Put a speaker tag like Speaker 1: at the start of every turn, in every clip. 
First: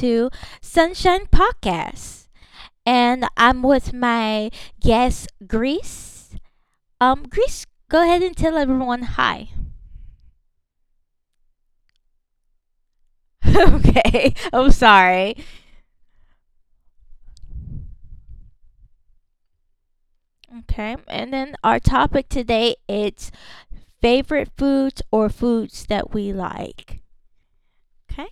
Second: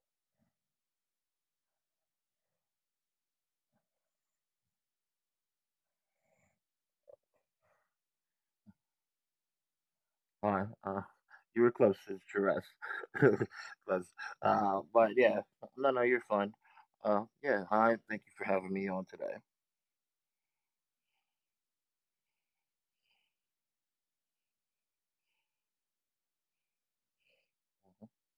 Speaker 1: to Sunshine Podcast. And I'm with my guest, Greece. Greece, go ahead and tell everyone hi.
Speaker 2: Uh, uh, you were close, it's Jerez. Close.
Speaker 1: Okay. I'm
Speaker 2: But yeah,
Speaker 1: sorry.
Speaker 2: no, no, you're fine. Yeah, hi, thank you for having me on today.
Speaker 1: Okay. And then our topic today it's favorite foods or foods that we like. Okay.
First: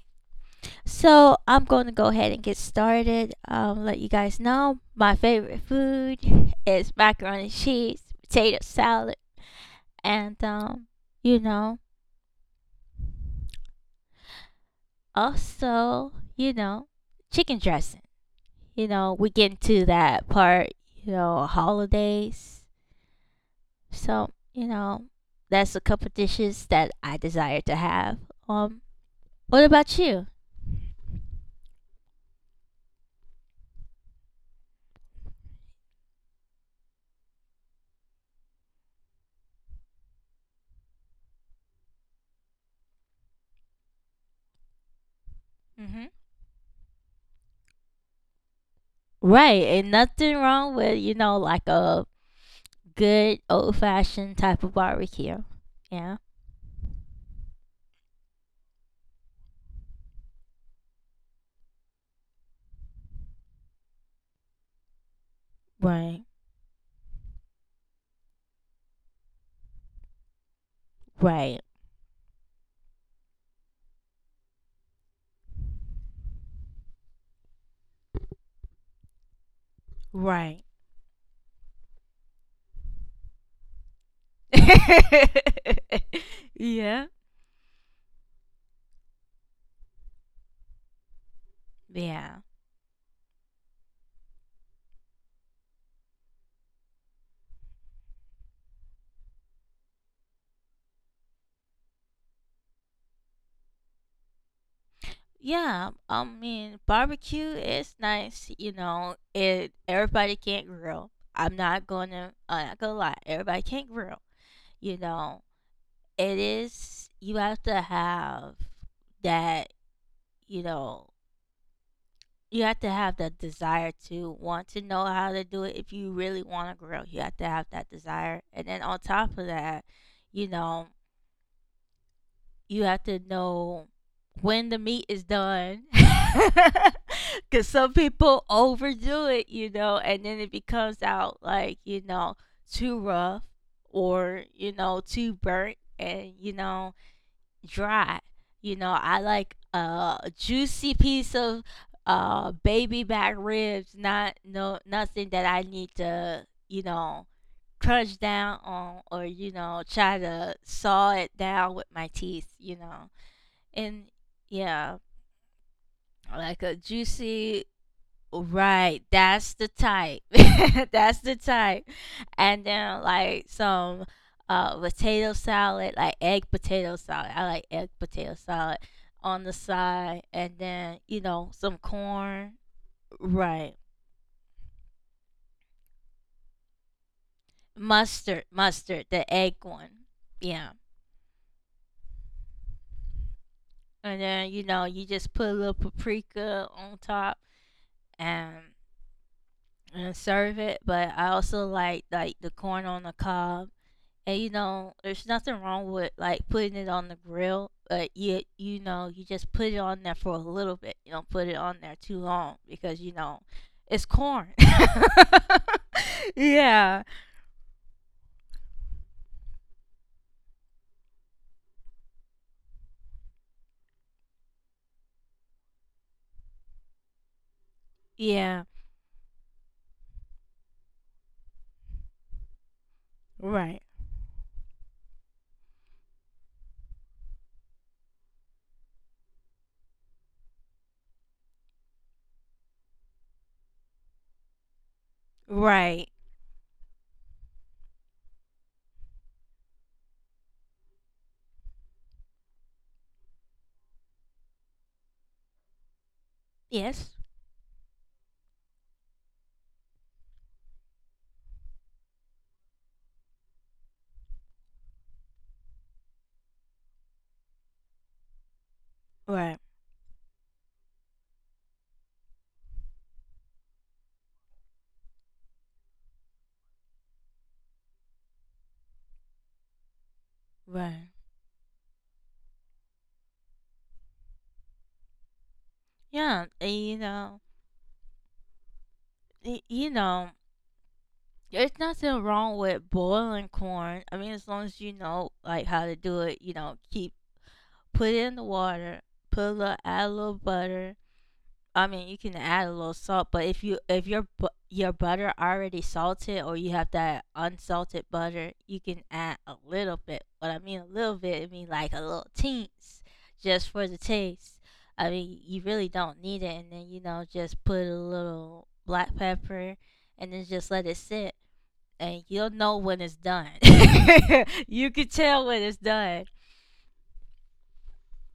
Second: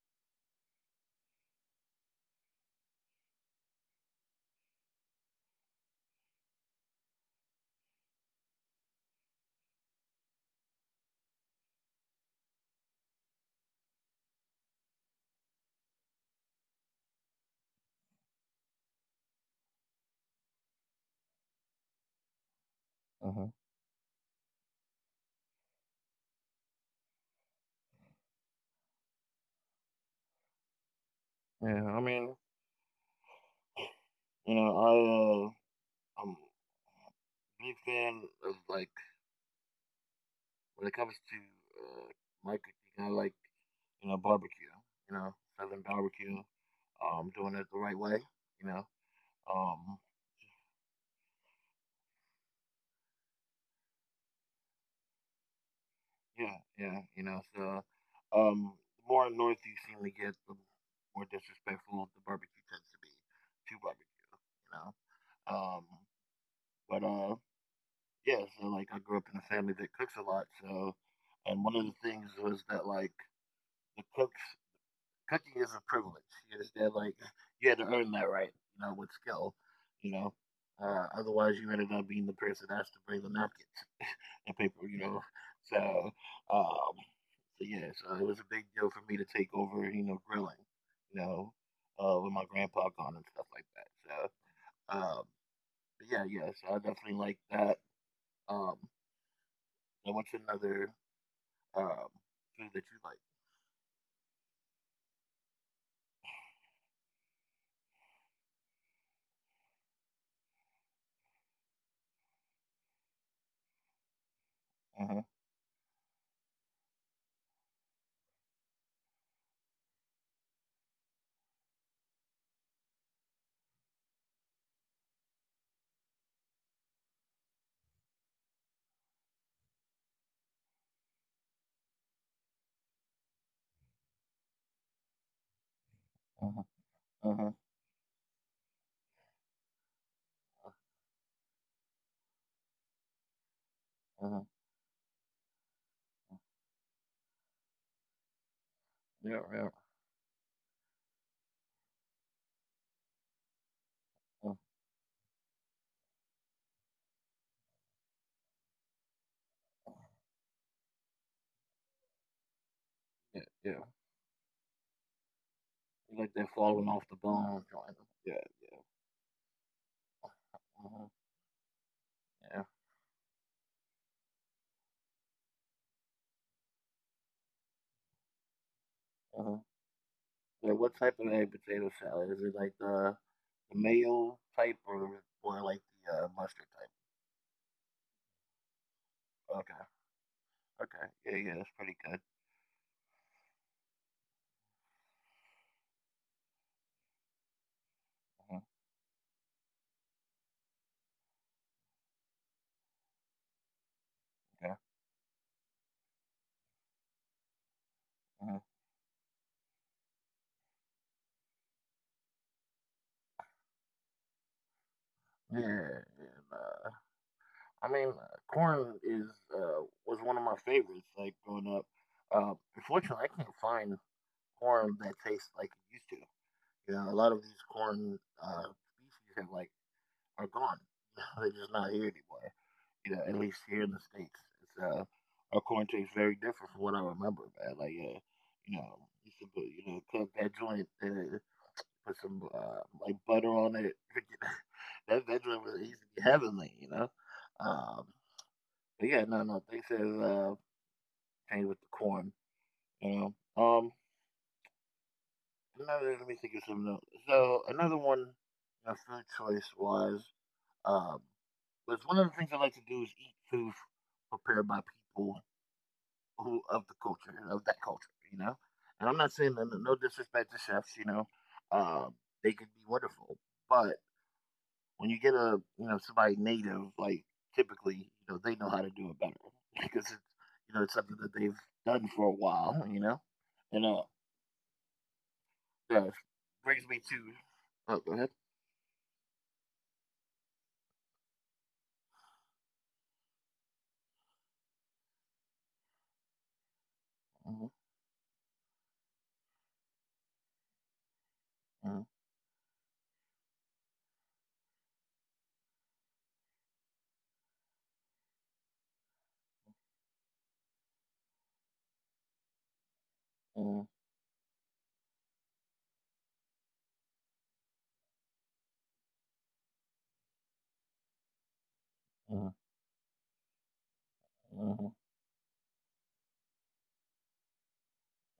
Speaker 1: So I'm going to go ahead and get started. Let you guys know my favorite food is macaroni and cheese, potato salad and you know, also, chicken dressing. You know, we get into that part. You know, holidays.
Speaker 2: Uh-huh.
Speaker 1: So you know, that's a couple dishes that I desire to have. Um, what about you?
Speaker 2: Yeah, I mean, you know, I, I'm a big fan of, like, when it comes to, like, you know, like, barbecue, you know, Southern
Speaker 1: Mm-hmm.
Speaker 2: barbecue, doing it the right way, you know.
Speaker 1: Right, and
Speaker 2: Um,
Speaker 1: nothing wrong with you know like a good old fashioned type of barbecue. Yeah.
Speaker 2: Yeah, you know, so the more north you seem to get, the more disrespectful the barbecue tends to be to barbecue, you know. Um,
Speaker 1: Right.
Speaker 2: but yeah, so like I grew up in a family that cooks a lot, so
Speaker 1: Right.
Speaker 2: and one of the things was that like the cooks cooking is a privilege. You understand? Like you had to earn that right, you know, with skill, you know.
Speaker 1: Right.
Speaker 2: Otherwise, you ended up being the person that has to bring the napkins and paper, you know. So, um,
Speaker 1: Yeah.
Speaker 2: so yeah, so it was a big deal for me to take over, you know, grilling, you know, with
Speaker 1: Yeah.
Speaker 2: my grandpa gone and stuff like that. So, but yeah. So I definitely like that. Um, and what's another um food that you like?
Speaker 1: Yeah, I mean, barbecue is nice, you know. It everybody can't grill. I'm not gonna lie. Everybody can't grill, you
Speaker 2: Uh huh.
Speaker 1: know. It is you have to have that, you know. You have to have that desire to want to know how to do it if you really want to grill. You have to have that desire, and then on top of that, you know, you have to know when the meat is done.
Speaker 2: Uh huh. Uh huh.
Speaker 1: Because some people overdo it you know and then it becomes out like you know too rough or
Speaker 2: Uh-huh.
Speaker 1: you know too burnt and you know dry, you know, I
Speaker 2: Yeah.
Speaker 1: like
Speaker 2: Yeah.
Speaker 1: a juicy piece of baby back ribs, not
Speaker 2: Uh,
Speaker 1: no nothing that I need to you know crunch down on or you know try to saw it down with my teeth, you know,
Speaker 2: yeah. Yeah.
Speaker 1: and yeah,
Speaker 2: You like that
Speaker 1: like a
Speaker 2: falling off the bone
Speaker 1: juicy.
Speaker 2: joint? Yeah. Yeah.
Speaker 1: Right, that's the type.
Speaker 2: Uh huh.
Speaker 1: That's the type.
Speaker 2: Yeah.
Speaker 1: And then like some potato salad, like egg potato salad. I like egg potato salad
Speaker 2: Uh
Speaker 1: on the
Speaker 2: huh.
Speaker 1: side and
Speaker 2: Yeah. What
Speaker 1: then,
Speaker 2: type
Speaker 1: you
Speaker 2: of egg
Speaker 1: know, some
Speaker 2: potato salad is it?
Speaker 1: corn.
Speaker 2: Like the
Speaker 1: Right.
Speaker 2: the mayo type or like the mustard type?
Speaker 1: Mustard, mustard, the egg
Speaker 2: Okay.
Speaker 1: one. Yeah.
Speaker 2: Okay. Yeah, yeah, that's pretty good.
Speaker 1: And then, you know, you just put a little paprika on top and
Speaker 2: Mhm.
Speaker 1: serve it. But I also like the corn on the cob. And you
Speaker 2: Okay.
Speaker 1: know, there's nothing wrong with like putting it on the grill, but
Speaker 2: Hmm.
Speaker 1: you know, you just put it on there for a little bit. You don't put it on there too long because you know, it's corn.
Speaker 2: Yeah, and
Speaker 1: Yeah.
Speaker 2: I mean, corn is was one of my favorites, like growing up. Unfortunately, I can't find corn that tastes like it used to. You know, a lot of these corn
Speaker 1: Yeah.
Speaker 2: species have, are gone. They're just not here anymore. You know, at least here
Speaker 1: Right.
Speaker 2: in the states, it's our corn tastes very different from what I remember, man. Like, you know, you should put, you know, cook that joint, put some like butter on it. That joint was used to
Speaker 1: Right.
Speaker 2: be heavenly, you know. Um, but yeah, no, no, things has changed with the corn, you know. Another, let me think of something else.
Speaker 1: Yes.
Speaker 2: So another one, my food choice was, um, was one of the things I like to do is eat food prepared by people who of the culture, of that culture, you know. And I'm not saying
Speaker 1: Right.
Speaker 2: that, no disrespect to chefs, you know, um, they can be wonderful, but when you get a, you know, somebody native, like typically, you know, they know how to do it better because it's, you know, it's
Speaker 1: Right.
Speaker 2: something that they've done for a while, you know. And that
Speaker 1: Yeah. And
Speaker 2: brings me
Speaker 1: you
Speaker 2: to,
Speaker 1: know,
Speaker 2: oh, go ahead.
Speaker 1: you know, there's nothing wrong with boiling corn. I mean, as long as you know like how to do it, you know, keep
Speaker 2: Mhm,
Speaker 1: put it in the water, add a little butter. I
Speaker 2: mhm,
Speaker 1: mean, you can add a little salt, but if your your butter already salted or you have that unsalted butter, you can add a little bit. What I mean a little bit, I mean like a little teens, just
Speaker 2: mhm,
Speaker 1: for the taste. I mean, you really don't need it, and then you know just put a little black pepper, and then just let it sit, and
Speaker 2: mhm,
Speaker 1: you'll know when it's done.
Speaker 2: mhm,
Speaker 1: You can tell when it's done.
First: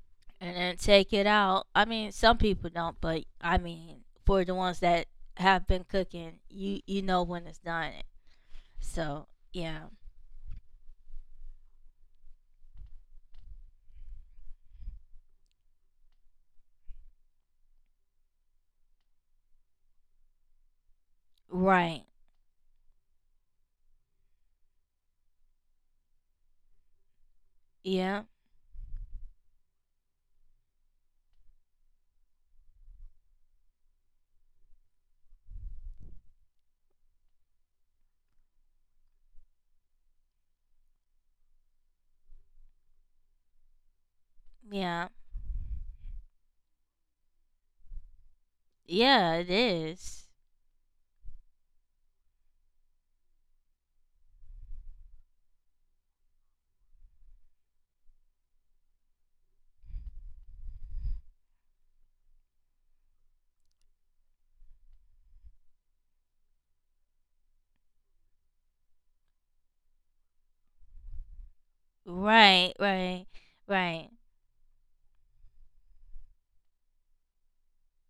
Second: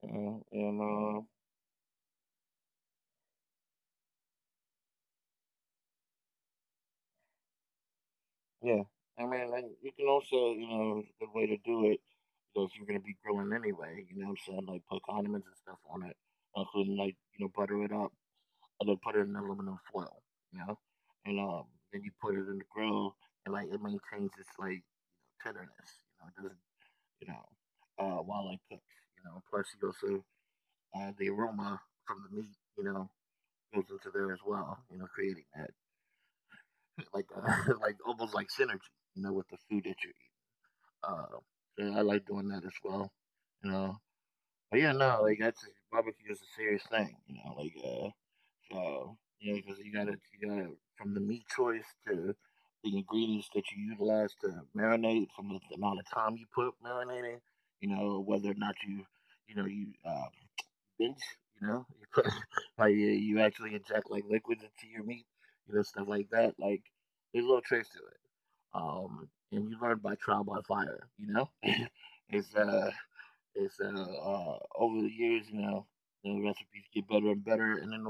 Speaker 2: mhm.
Speaker 1: And then
Speaker 2: And
Speaker 1: take
Speaker 2: uh,
Speaker 1: it out. I mean, some people don't, but I mean, for the ones that have been cooking, you know when it's done.
Speaker 2: yeah, I
Speaker 1: So
Speaker 2: mean, like,
Speaker 1: yeah,
Speaker 2: you can also, you know, it's a good way to do it. You know, if you're gonna be grilling anyway, you know what I'm saying, like put condiments and stuff on it, including like, you know, butter it up and then put it in aluminum foil, you know, and then
Speaker 1: right,
Speaker 2: you put it in the grill, and like it maintains its like tenderness, you know, it doesn't, you know,
Speaker 1: yeah,
Speaker 2: while it cooks, you know. Plus, you also, the aroma from the meat, you know, goes into there as well, you know, creating that like like almost like synergy, you know, with the food that you eat. Uh, so I like doing that as well, you know. But yeah,
Speaker 1: yeah,
Speaker 2: no, like that's barbecue is a serious thing, you know, like. Uh, Oh,
Speaker 1: yeah. It
Speaker 2: yeah, because you gotta
Speaker 1: is
Speaker 2: you gotta from the meat choice to the ingredients that you utilize to marinate, from the amount of time you put marinating, you know, whether or not you, you know, you binge, you know, you put like you actually inject like liquids into your meat, you know, stuff like that. Like there's little tricks to it. And you learn by trial by fire, you know. it's
Speaker 1: right,
Speaker 2: uh
Speaker 1: right,
Speaker 2: it's uh,
Speaker 1: right.
Speaker 2: uh over the years, you know, the recipes get better and better. And then,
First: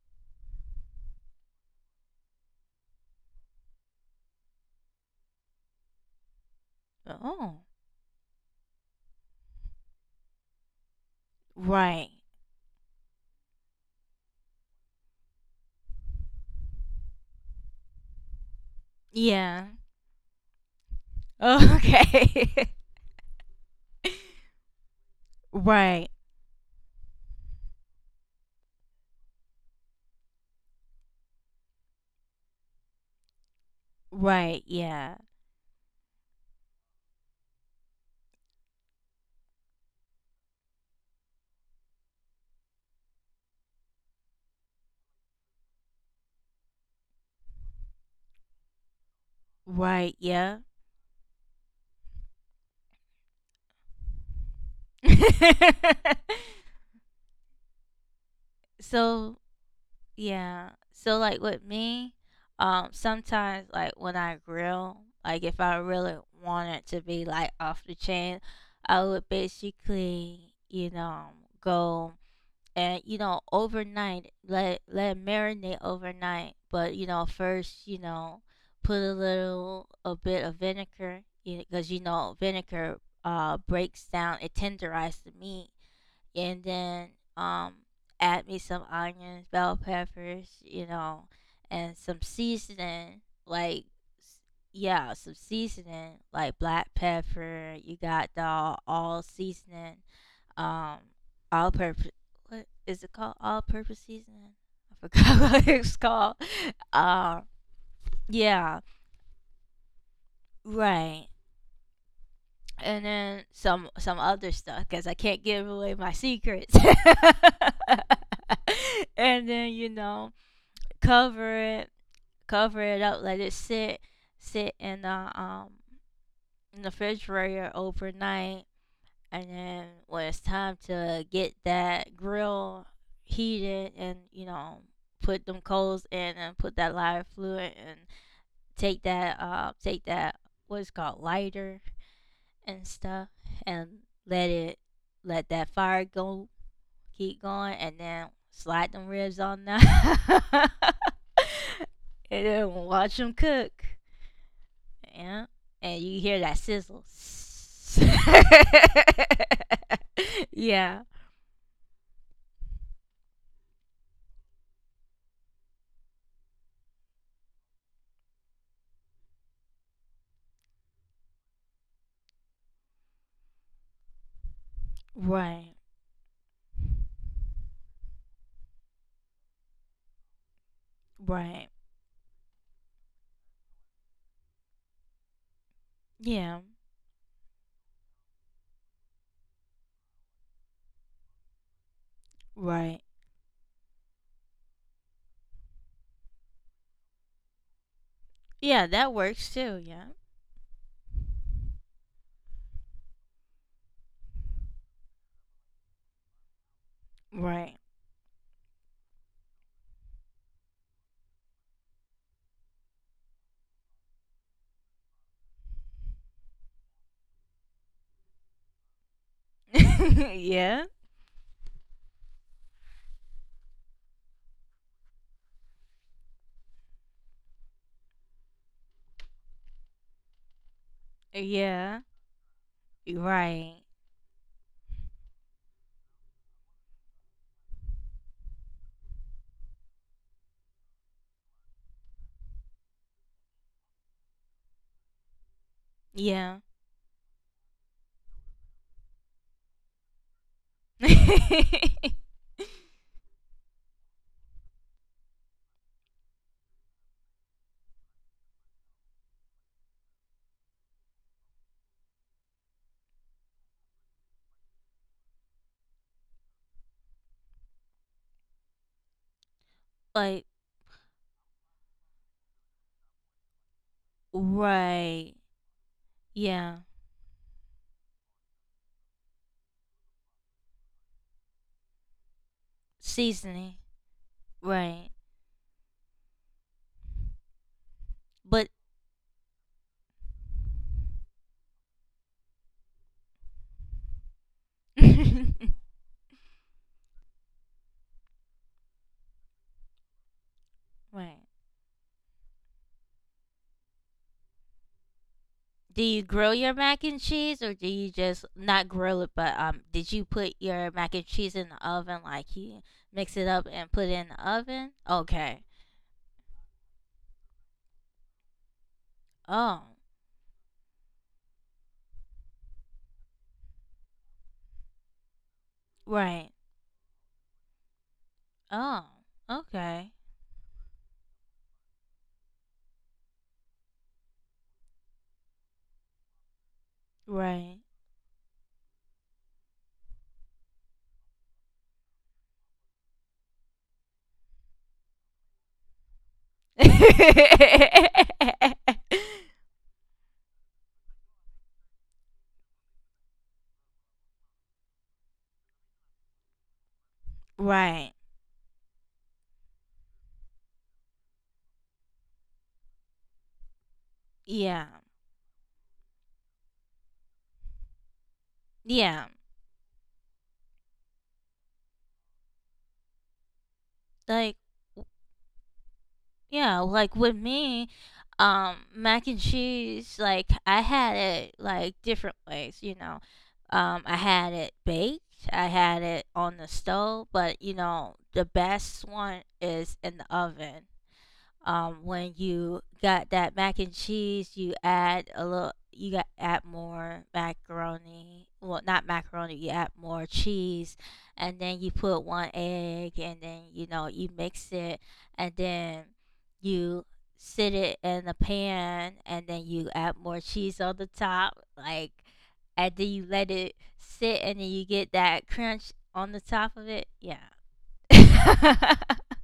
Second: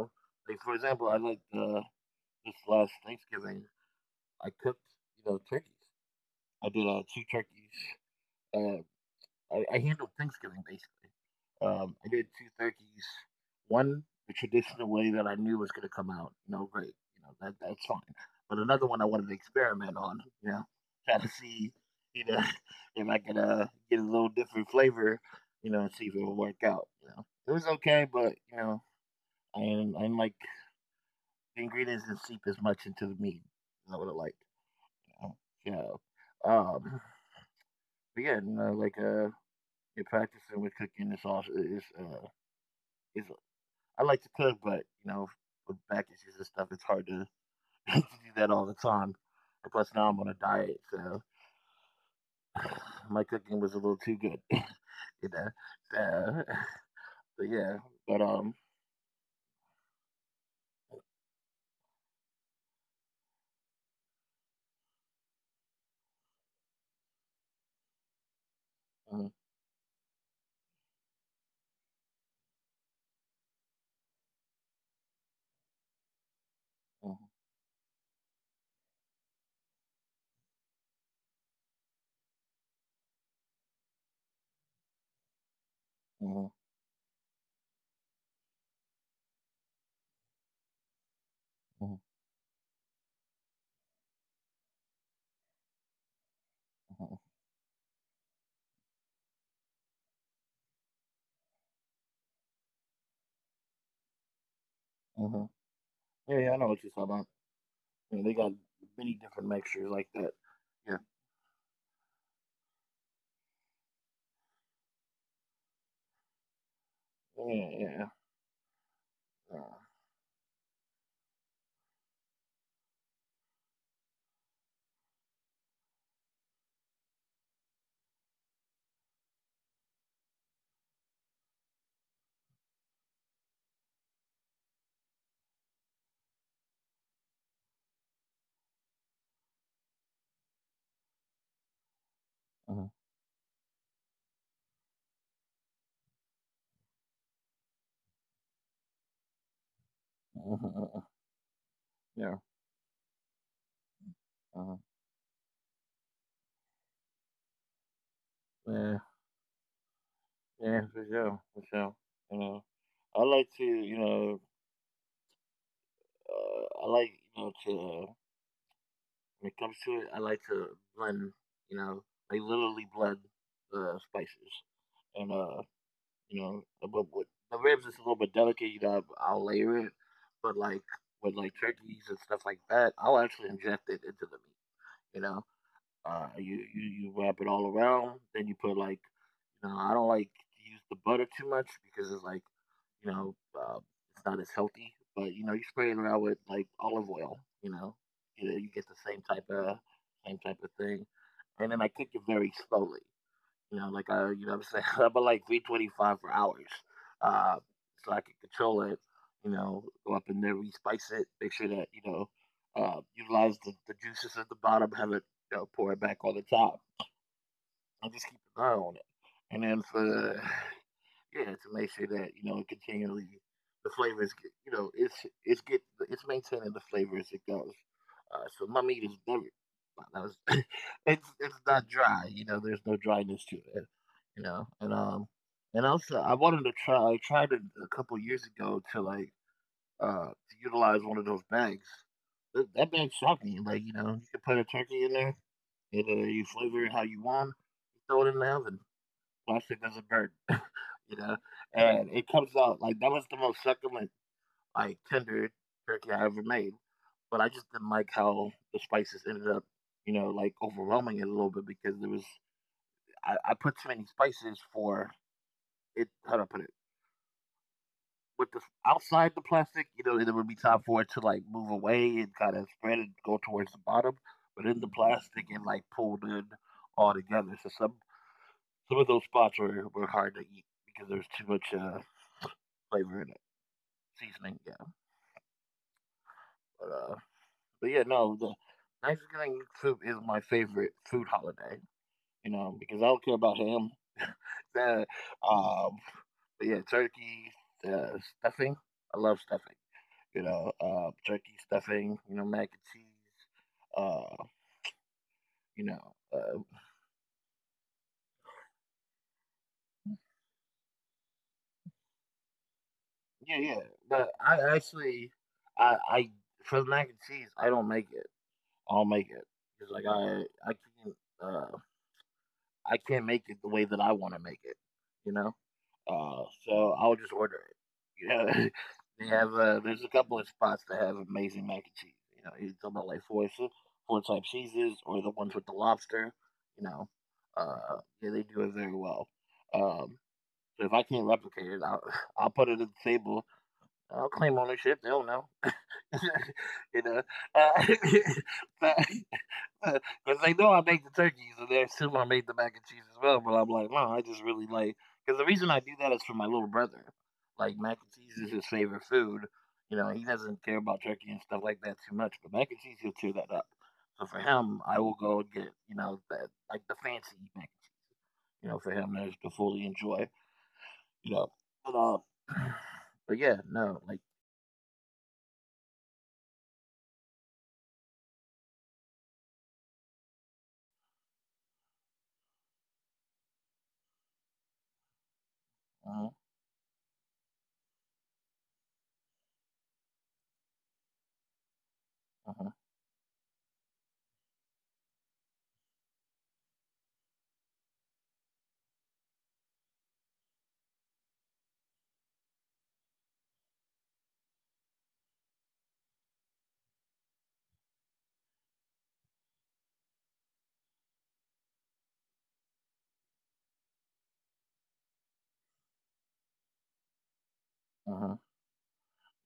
Speaker 2: they like for example, I like, this last Thanksgiving, I cooked, you know, turkeys. I did two
Speaker 1: Oh,
Speaker 2: turkeys, uh, I handled Thanksgiving basically. I
Speaker 1: right,
Speaker 2: did two turkeys, one the traditional way that I knew was going to come out. No great, you know, that that's fine. But another one I wanted to
Speaker 1: yeah.
Speaker 2: experiment on. You know, try to see,
Speaker 1: Oh,
Speaker 2: you know,
Speaker 1: okay,
Speaker 2: if I could get a little different flavor. You know, and see
Speaker 1: right,
Speaker 2: if it would work out. You know, it was okay, but you know, I didn't, like the ingredients didn't seep as much into the meat as I would have liked.
Speaker 1: right, yeah,
Speaker 2: You know? Yeah. But yeah, you know, like you're practicing with cooking the sauce is, I like to cook, but you know, with back issues and stuff, it's hard to, to do that all the time.
Speaker 1: right,
Speaker 2: And
Speaker 1: yeah.
Speaker 2: plus, now I'm on a diet, so my cooking was a little too good, you know. So, but yeah, but
Speaker 1: So yeah. So like with me, sometimes like when I grill, like if I really wanted to be like off the chain, I would
Speaker 2: Mhm,
Speaker 1: basically, you know, go and you know overnight let it marinate overnight. But you know first,
Speaker 2: mhm,
Speaker 1: you know, put a little a bit of vinegar, because you know vinegar breaks down, it tenderizes the meat and then
Speaker 2: mhm,
Speaker 1: um add me some onions, bell peppers, you know, and some
Speaker 2: mhm,
Speaker 1: seasoning like s- yeah, some seasoning like black pepper. You
Speaker 2: mhm,
Speaker 1: got the all seasoning, um, all purpose. What is it called? All purpose seasoning. I forgot what it's
Speaker 2: mhm.
Speaker 1: called.
Speaker 2: Yeah, yeah, I
Speaker 1: Um,
Speaker 2: know what you're talking about.
Speaker 1: yeah,
Speaker 2: You know, they got many different mixtures like that.
Speaker 1: right.
Speaker 2: Yeah,
Speaker 1: And then some other stuff because I can't give away my secrets.
Speaker 2: yeah, yeah,
Speaker 1: And then you know
Speaker 2: yeah.
Speaker 1: cover it, cover it up, let it sit, sit um in the refrigerator overnight, and then when it's time to get that grill heated and you know put them coals in and put that lighter fluid and take that what's called lighter and stuff
Speaker 2: Mhm,
Speaker 1: and let it let that fire go keep going and then slide them ribs on now.
Speaker 2: mhm, mhm, mhm.
Speaker 1: And then watch
Speaker 2: Yeah,
Speaker 1: them cook. Yeah,
Speaker 2: mhm.
Speaker 1: and you hear that sizzle.
Speaker 2: Yeah,
Speaker 1: Yeah,
Speaker 2: yeah, for sure, for sure. You know, I like to, you know, I like, you know, to when it comes to it, I like to blend. You know, I literally blend spices and
Speaker 1: right,
Speaker 2: you know, but with the ribs it's a little bit delicate. You know, I'll layer it, but like with like
Speaker 1: right,
Speaker 2: turkeys and stuff like that, I'll actually inject it into the meat. You know,
Speaker 1: yeah,
Speaker 2: you wrap it all around, then you put like, you know, I don't like to use the butter too much because it's like,
Speaker 1: right,
Speaker 2: you know, it's not as healthy, but you know, you spray it around with like olive oil. You know, you know, you
Speaker 1: yeah,
Speaker 2: get the
Speaker 1: that
Speaker 2: same type
Speaker 1: works too,
Speaker 2: of
Speaker 1: yeah,
Speaker 2: same type of thing. And then I cook it very slowly. You know, like I, you know, what I'm saying, I'm at like 325 for hours, uh,
Speaker 1: right.
Speaker 2: so I can control it. You know, go up in there, respice it, make sure that you know, utilize the juices at the bottom, have it, you know, pour it back on the top, and just keep an eye on it. And then for,
Speaker 1: Yeah,
Speaker 2: yeah, to make sure that you know continually the flavors, you know, it's get it's maintaining the flavor as it goes. So my meat is never, that was, it's not
Speaker 1: yeah,
Speaker 2: dry. You know, there's no dryness to
Speaker 1: right,
Speaker 2: it. You know, and also I wanted to try. I tried it a couple years ago to like to utilize one of those bags. That bag shocked me. Like you know, you can put a turkey in there and you
Speaker 1: yeah.
Speaker 2: flavor it how you want. You throw it in the oven. Plastic doesn't burn, you know, and it comes out like that was the most succulent, like tender turkey I ever made. But I just didn't like how the spices ended up, you know, like overwhelming it a little bit because there was, I put too many spices for it. How do I put it? With the outside the plastic, you know, it would be
Speaker 1: Like
Speaker 2: time for it to like move away and kind of spread and go towards the bottom. But in the
Speaker 1: right.
Speaker 2: plastic, it like pulled in
Speaker 1: Yeah.
Speaker 2: all together. So some of those spots were hard to eat because there was too much flavor in it,
Speaker 1: Seasoning.
Speaker 2: seasoning. Yeah,
Speaker 1: Right.
Speaker 2: but uh, But yeah, no, the
Speaker 1: But
Speaker 2: Thanksgiving soup is my favorite food holiday. You know, because I don't care about ham. The um, but yeah, turkey, the stuffing. I love stuffing. You know, turkey
Speaker 1: right.
Speaker 2: stuffing. You know, mac and cheese. You know,
Speaker 1: Do you
Speaker 2: uh,
Speaker 1: grill your mac and cheese or do you just not grill it but did you put your mac and cheese in the oven like you mix
Speaker 2: yeah,
Speaker 1: it
Speaker 2: yeah.
Speaker 1: up and put
Speaker 2: But
Speaker 1: it in
Speaker 2: I
Speaker 1: the oven?
Speaker 2: actually,
Speaker 1: Okay.
Speaker 2: I for the mac and cheese, I don't make it. I'll make it because
Speaker 1: Oh.
Speaker 2: like I can't, uh, I can't make it the way that I want to make it. You know.
Speaker 1: Right.
Speaker 2: So I'll just order it. You know,
Speaker 1: Oh.
Speaker 2: they have there's a
Speaker 1: Okay.
Speaker 2: couple of spots that have amazing mac and cheese. You know, you talking about like four type cheeses or the ones with the lobster. You know,
Speaker 1: Right.
Speaker 2: yeah, they do it very well. Um, so if I can't replicate it, I'll I'll put it at the table. I'll claim ownership. They'll know. you know, uh, but because they know I make the turkeys and they assume I made the mac and cheese as well. But I'm like, no, I just really like because the reason I do that is for my little brother. Like mac and
Speaker 1: Right.
Speaker 2: cheese is his favorite food. You know, he doesn't care about turkey and stuff like that too much, but mac and cheese he'll cheer that up. So for him,
Speaker 1: Yeah.
Speaker 2: I will go and get that like the fancy mac. You know, for him
Speaker 1: Yeah.
Speaker 2: there's to fully enjoy. You know, but uh, but yeah, no, like
Speaker 1: Like yeah, like with me, mac and cheese, like I had it like different ways, you know. I had it baked, I had
Speaker 2: uh
Speaker 1: it
Speaker 2: huh,
Speaker 1: on the stove, but you know, the best one is in the oven. When
Speaker 2: uh huh,
Speaker 1: you got that mac and cheese, you got add more macaroni. Well, not macaroni, you add more cheese, and then you put one egg, and then you know you mix it, and then you sit it in a pan, and then you add more cheese on the top, like, and then you let it sit, and then you get that crunch on the top of it. Yeah.
Speaker 2: uh huh.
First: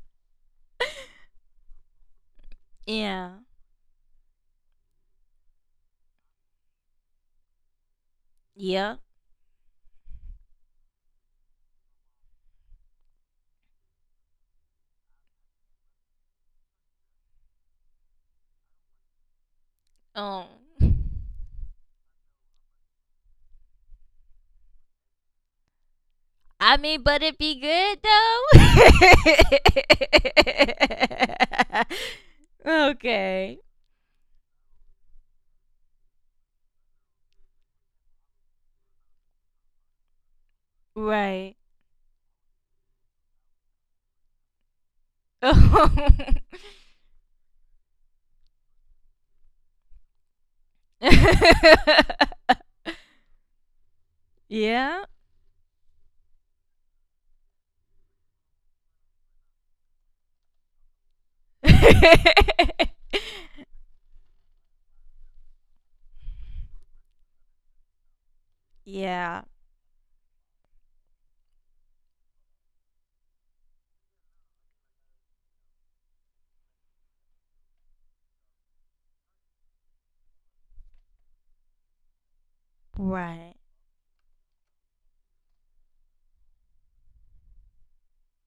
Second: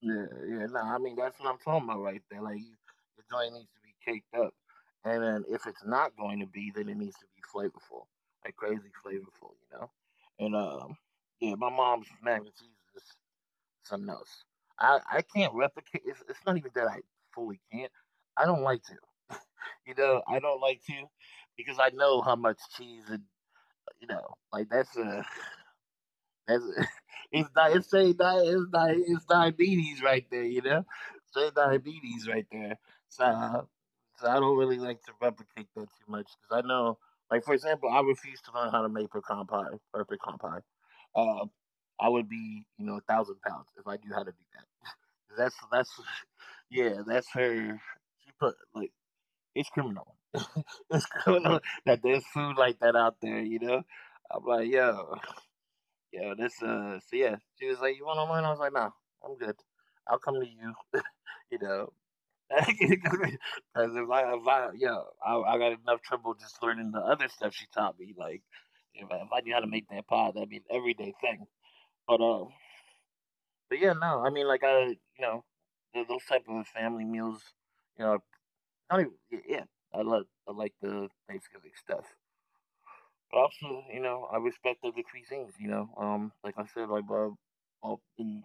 Speaker 2: Yeah, yeah. No, I mean that's what I'm talking about right there. Like you, the
Speaker 1: Yeah.
Speaker 2: joint needs to be caked up, and then if it's not going to be, then it needs to be flavorful, like crazy
Speaker 1: Yeah.
Speaker 2: flavorful. And yeah, my mom's mac and cheese is something else. I can't replicate. It's not even that I fully can't. I don't like to. You know, I
Speaker 1: Um,
Speaker 2: don't like to because I know how much cheese and you know, like that's
Speaker 1: I mean, but
Speaker 2: it's
Speaker 1: it
Speaker 2: di
Speaker 1: be
Speaker 2: it's
Speaker 1: good
Speaker 2: straight di it's diabetes right there, you know? Straight diabetes right there.
Speaker 1: though.
Speaker 2: So, uh,
Speaker 1: Okay,
Speaker 2: so I don't really like to replicate that too much because I know, like for example, I refuse to learn how to make pecan pie, perfect pecan pie. Um,
Speaker 1: right.
Speaker 2: I would be, you know, 1,000 pounds if I knew how to do that. That's that's, yeah, that's her. She put like it's criminal. It's criminal that there's food like that out there, you know. I'm like,
Speaker 1: Yeah.
Speaker 2: yo, yeah, this so yeah, she was like, "You want online?" I was like, "No, I'm good. I'll come to you, you know." Because if I, yeah, I got enough trouble just learning the other stuff she taught me. Like, if I
Speaker 1: Yeah.
Speaker 2: knew how to make that pod, that'd be an everyday thing. But, but yeah, no, I mean, know, th- those type of family meals, you know, I don't even, I like the Thanksgiving stuff. But
Speaker 1: Right.
Speaker 2: also, you know, I respect other cuisines. You know, like I said, all in,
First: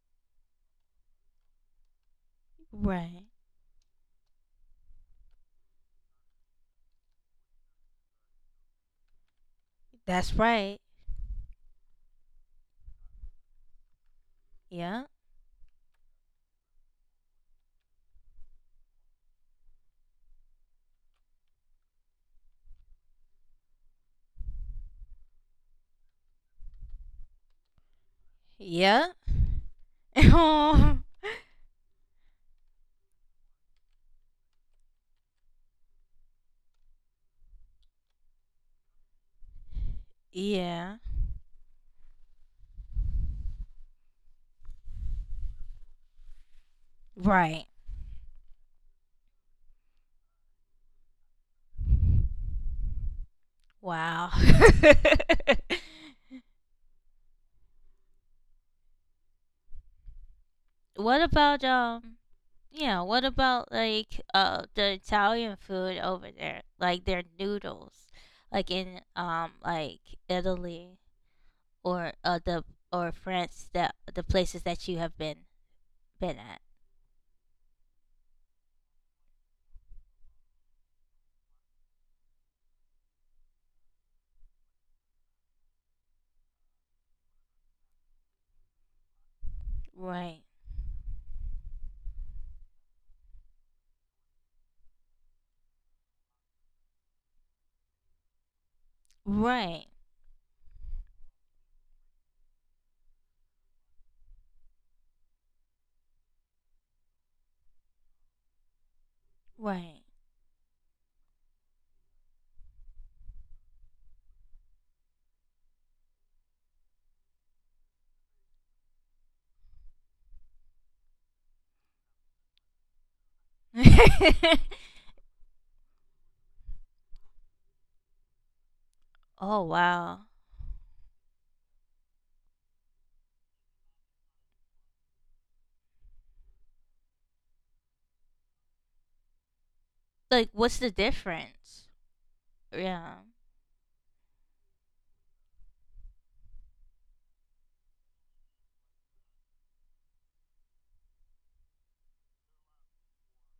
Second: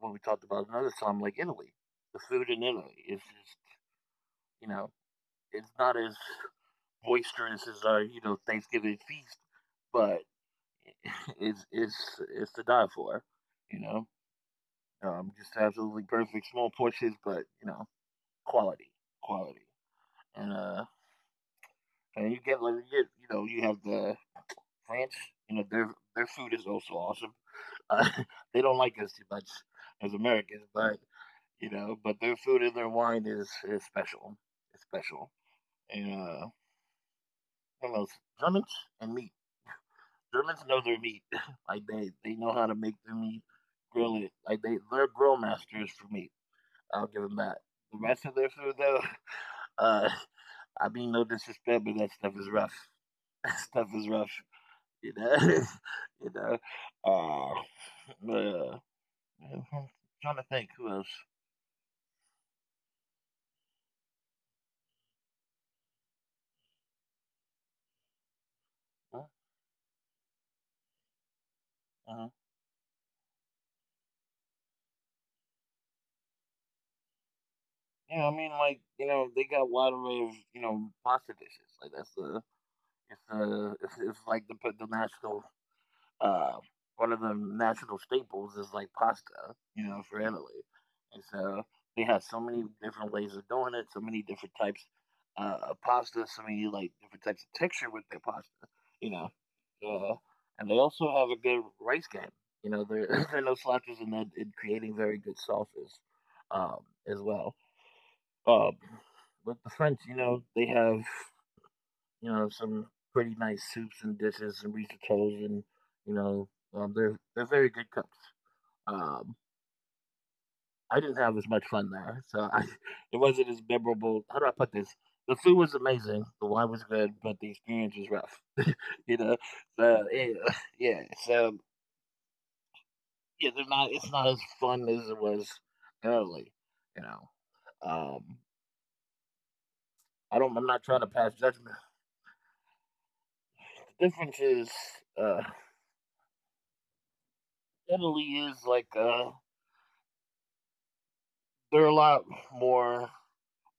Speaker 2: when we talked about another time, like Italy, the food in Italy is
Speaker 1: Right.
Speaker 2: just, you know, it's not as boisterous as our, you know, Thanksgiving feast, but
Speaker 1: That's right.
Speaker 2: it's it's it's to die for. You know,
Speaker 1: Yeah.
Speaker 2: just absolutely perfect small portions, but you know, quality, quality, and uh, and you get like you get, you know, you have the France. You know, their their food is also awesome. Uh, they don't like
Speaker 1: Yeah.
Speaker 2: us too much as Americans,
Speaker 1: Oh,
Speaker 2: but you know, but their food and their wine is special. It's special. And what else? Germans and meat. Germans
Speaker 1: yeah.
Speaker 2: know their meat. like they know how to make their meat, grill it. Like they're grill masters for meat. I'll give them
Speaker 1: Right.
Speaker 2: that. The rest of their food though, uh, I mean no disrespect, but that stuff is rough. That stuff is
Speaker 1: Wow.
Speaker 2: rough. You know, you know. Uh, but, uh, I'm trying to think who else.
Speaker 1: What about yeah, what about like the Italian food over there? Like their noodles. Like in
Speaker 2: Uh,
Speaker 1: like Italy or
Speaker 2: uh,
Speaker 1: uh the or France, that the places that you have been at.
Speaker 2: Yeah, I mean, like you know, they got lottery of you know pasta dishes. Like that's it's like the national uh one of the national staples is like pasta. You know,
Speaker 1: Right.
Speaker 2: for Italy, and so they have so many different ways of doing it, so many different types of pasta, so many like different types of texture with their pasta. You know,
Speaker 1: Right.
Speaker 2: uh, and they also have a good rice game. You know, there there are no slouches in that in creating very good sauces um, as well. Um,
Speaker 1: Right.
Speaker 2: but the French, you know, they have, you know, some pretty nice soups and dishes and risottos and, you know, they're very good cooks. Um, I didn't have as much fun there, so I, it wasn't as memorable. How do I put this? The food was amazing, the wine was good, but the experience was rough. You
Speaker 1: Oh
Speaker 2: know,
Speaker 1: wow.
Speaker 2: so yeah, yeah. So yeah, they're not. It's not as fun as it was early. You know, um, I
Speaker 1: Like
Speaker 2: don't. I'm
Speaker 1: what's
Speaker 2: not
Speaker 1: the
Speaker 2: trying to pass judgment.
Speaker 1: difference? Yeah.
Speaker 2: The difference is. Uh, Italy is like, they're a lot more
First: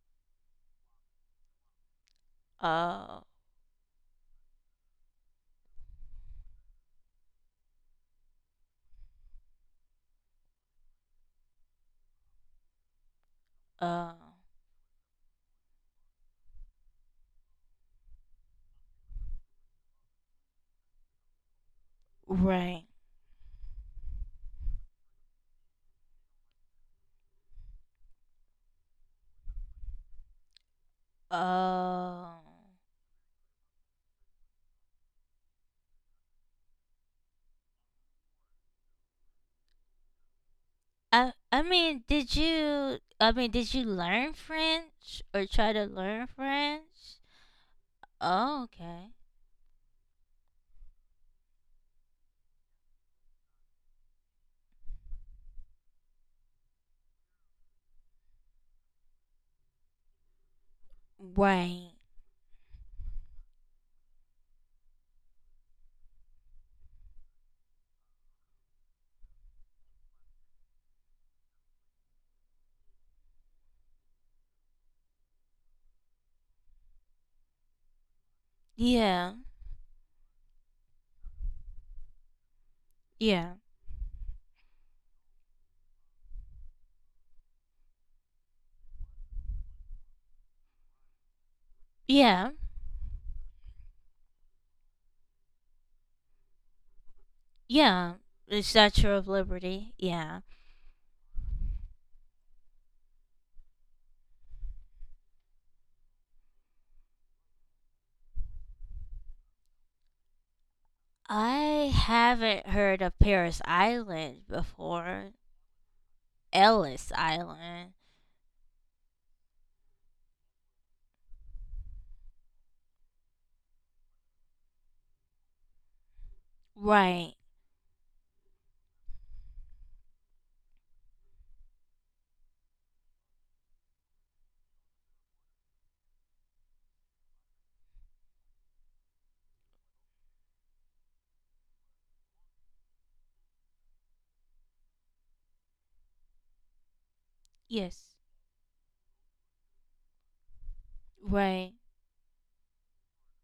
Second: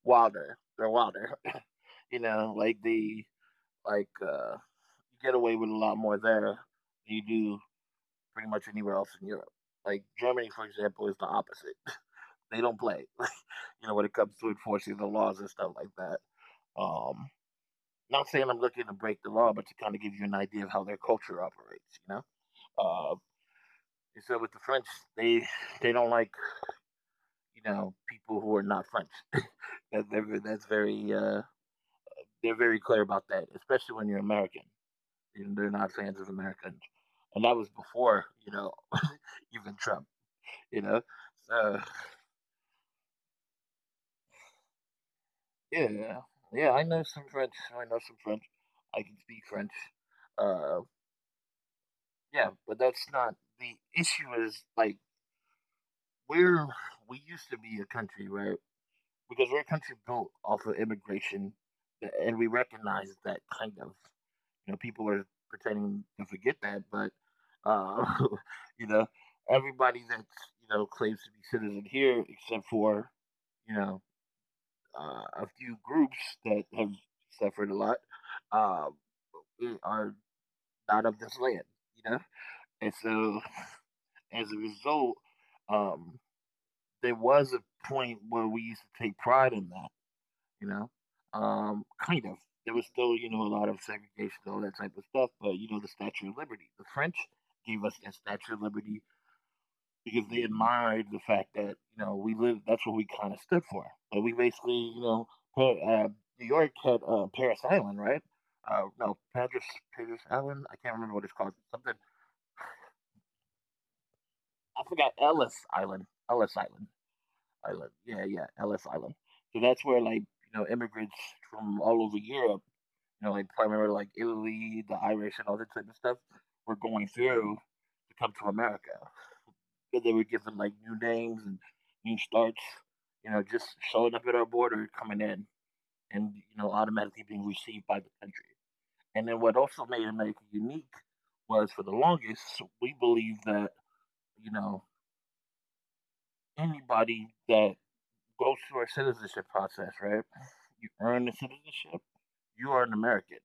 Speaker 2: wilder. They're wilder, you know, like the
Speaker 1: Oh.
Speaker 2: like you get away with a lot more there than you do pretty much anywhere else in Europe. Like Germany, for example, is the opposite. they don't play, you know, when
Speaker 1: Oh.
Speaker 2: it comes to enforcing the laws and stuff like that. Um, not saying I'm looking to break the law, but to kind of give you an idea of how their culture operates, you know.
Speaker 1: Right.
Speaker 2: Uh, and so with the French, they they don't like you know people who are not French. That's very
Speaker 1: Oh.
Speaker 2: they're very clear about that, especially when you're American. You know, they're not fans of Americans, and that was before you know even Trump. You know,
Speaker 1: I
Speaker 2: so
Speaker 1: mean, did you I mean, did you learn French or try to
Speaker 2: yeah,
Speaker 1: learn
Speaker 2: yeah. I
Speaker 1: French?
Speaker 2: know some French. I know some French.
Speaker 1: Oh,
Speaker 2: I
Speaker 1: okay.
Speaker 2: can speak French. Uh, yeah, but that's not the issue. Is like we're we used to be a country, right? Because we're a country built off of immigration,
Speaker 1: Right.
Speaker 2: and we recognize that kind of. You know, people are pretending to forget that, but uh, you know, everybody that's you know claims to be citizen here, except for you know a few groups that have suffered a lot, um,
Speaker 1: Yeah.
Speaker 2: I- are not of this land. You know, and so
Speaker 1: Yeah.
Speaker 2: as a result, um, there was a point where we used to take pride in that you know, kind of.
Speaker 1: Yeah.
Speaker 2: There was still, you know, a lot of segregation, all that type of stuff. But you know, the Statue of Liberty. The French gave us
Speaker 1: Yeah.
Speaker 2: that Statue
Speaker 1: The
Speaker 2: of Liberty
Speaker 1: Statue of Liberty.
Speaker 2: because
Speaker 1: Yeah.
Speaker 2: they admired the fact that you know we lived. That's what we kind of stood for. But we basically, you know, put, New York had Paris Island, right? No, Padres, Padres Island. I can't remember what it's called.
Speaker 1: I
Speaker 2: Something
Speaker 1: haven't heard of Paris Island
Speaker 2: I forgot.
Speaker 1: before.
Speaker 2: Ellis Island. Ellis Island.
Speaker 1: Ellis
Speaker 2: Island.
Speaker 1: Island.
Speaker 2: Yeah, yeah. Ellis Island. So that's where like you know immigrants from all over Europe. You know, like I remember like Italy, the Irish, and all that type of stuff were going
Speaker 1: Right.
Speaker 2: through to come to America. So they were given like new names and new starts. You know, just showing up at our border, coming in, and you know, automatically being received by the country. And then what also made America unique was for the longest we believe that you know anybody that
Speaker 1: Yes.
Speaker 2: goes through our citizenship process, right? You earn the
Speaker 1: Right.
Speaker 2: citizenship, you are an American.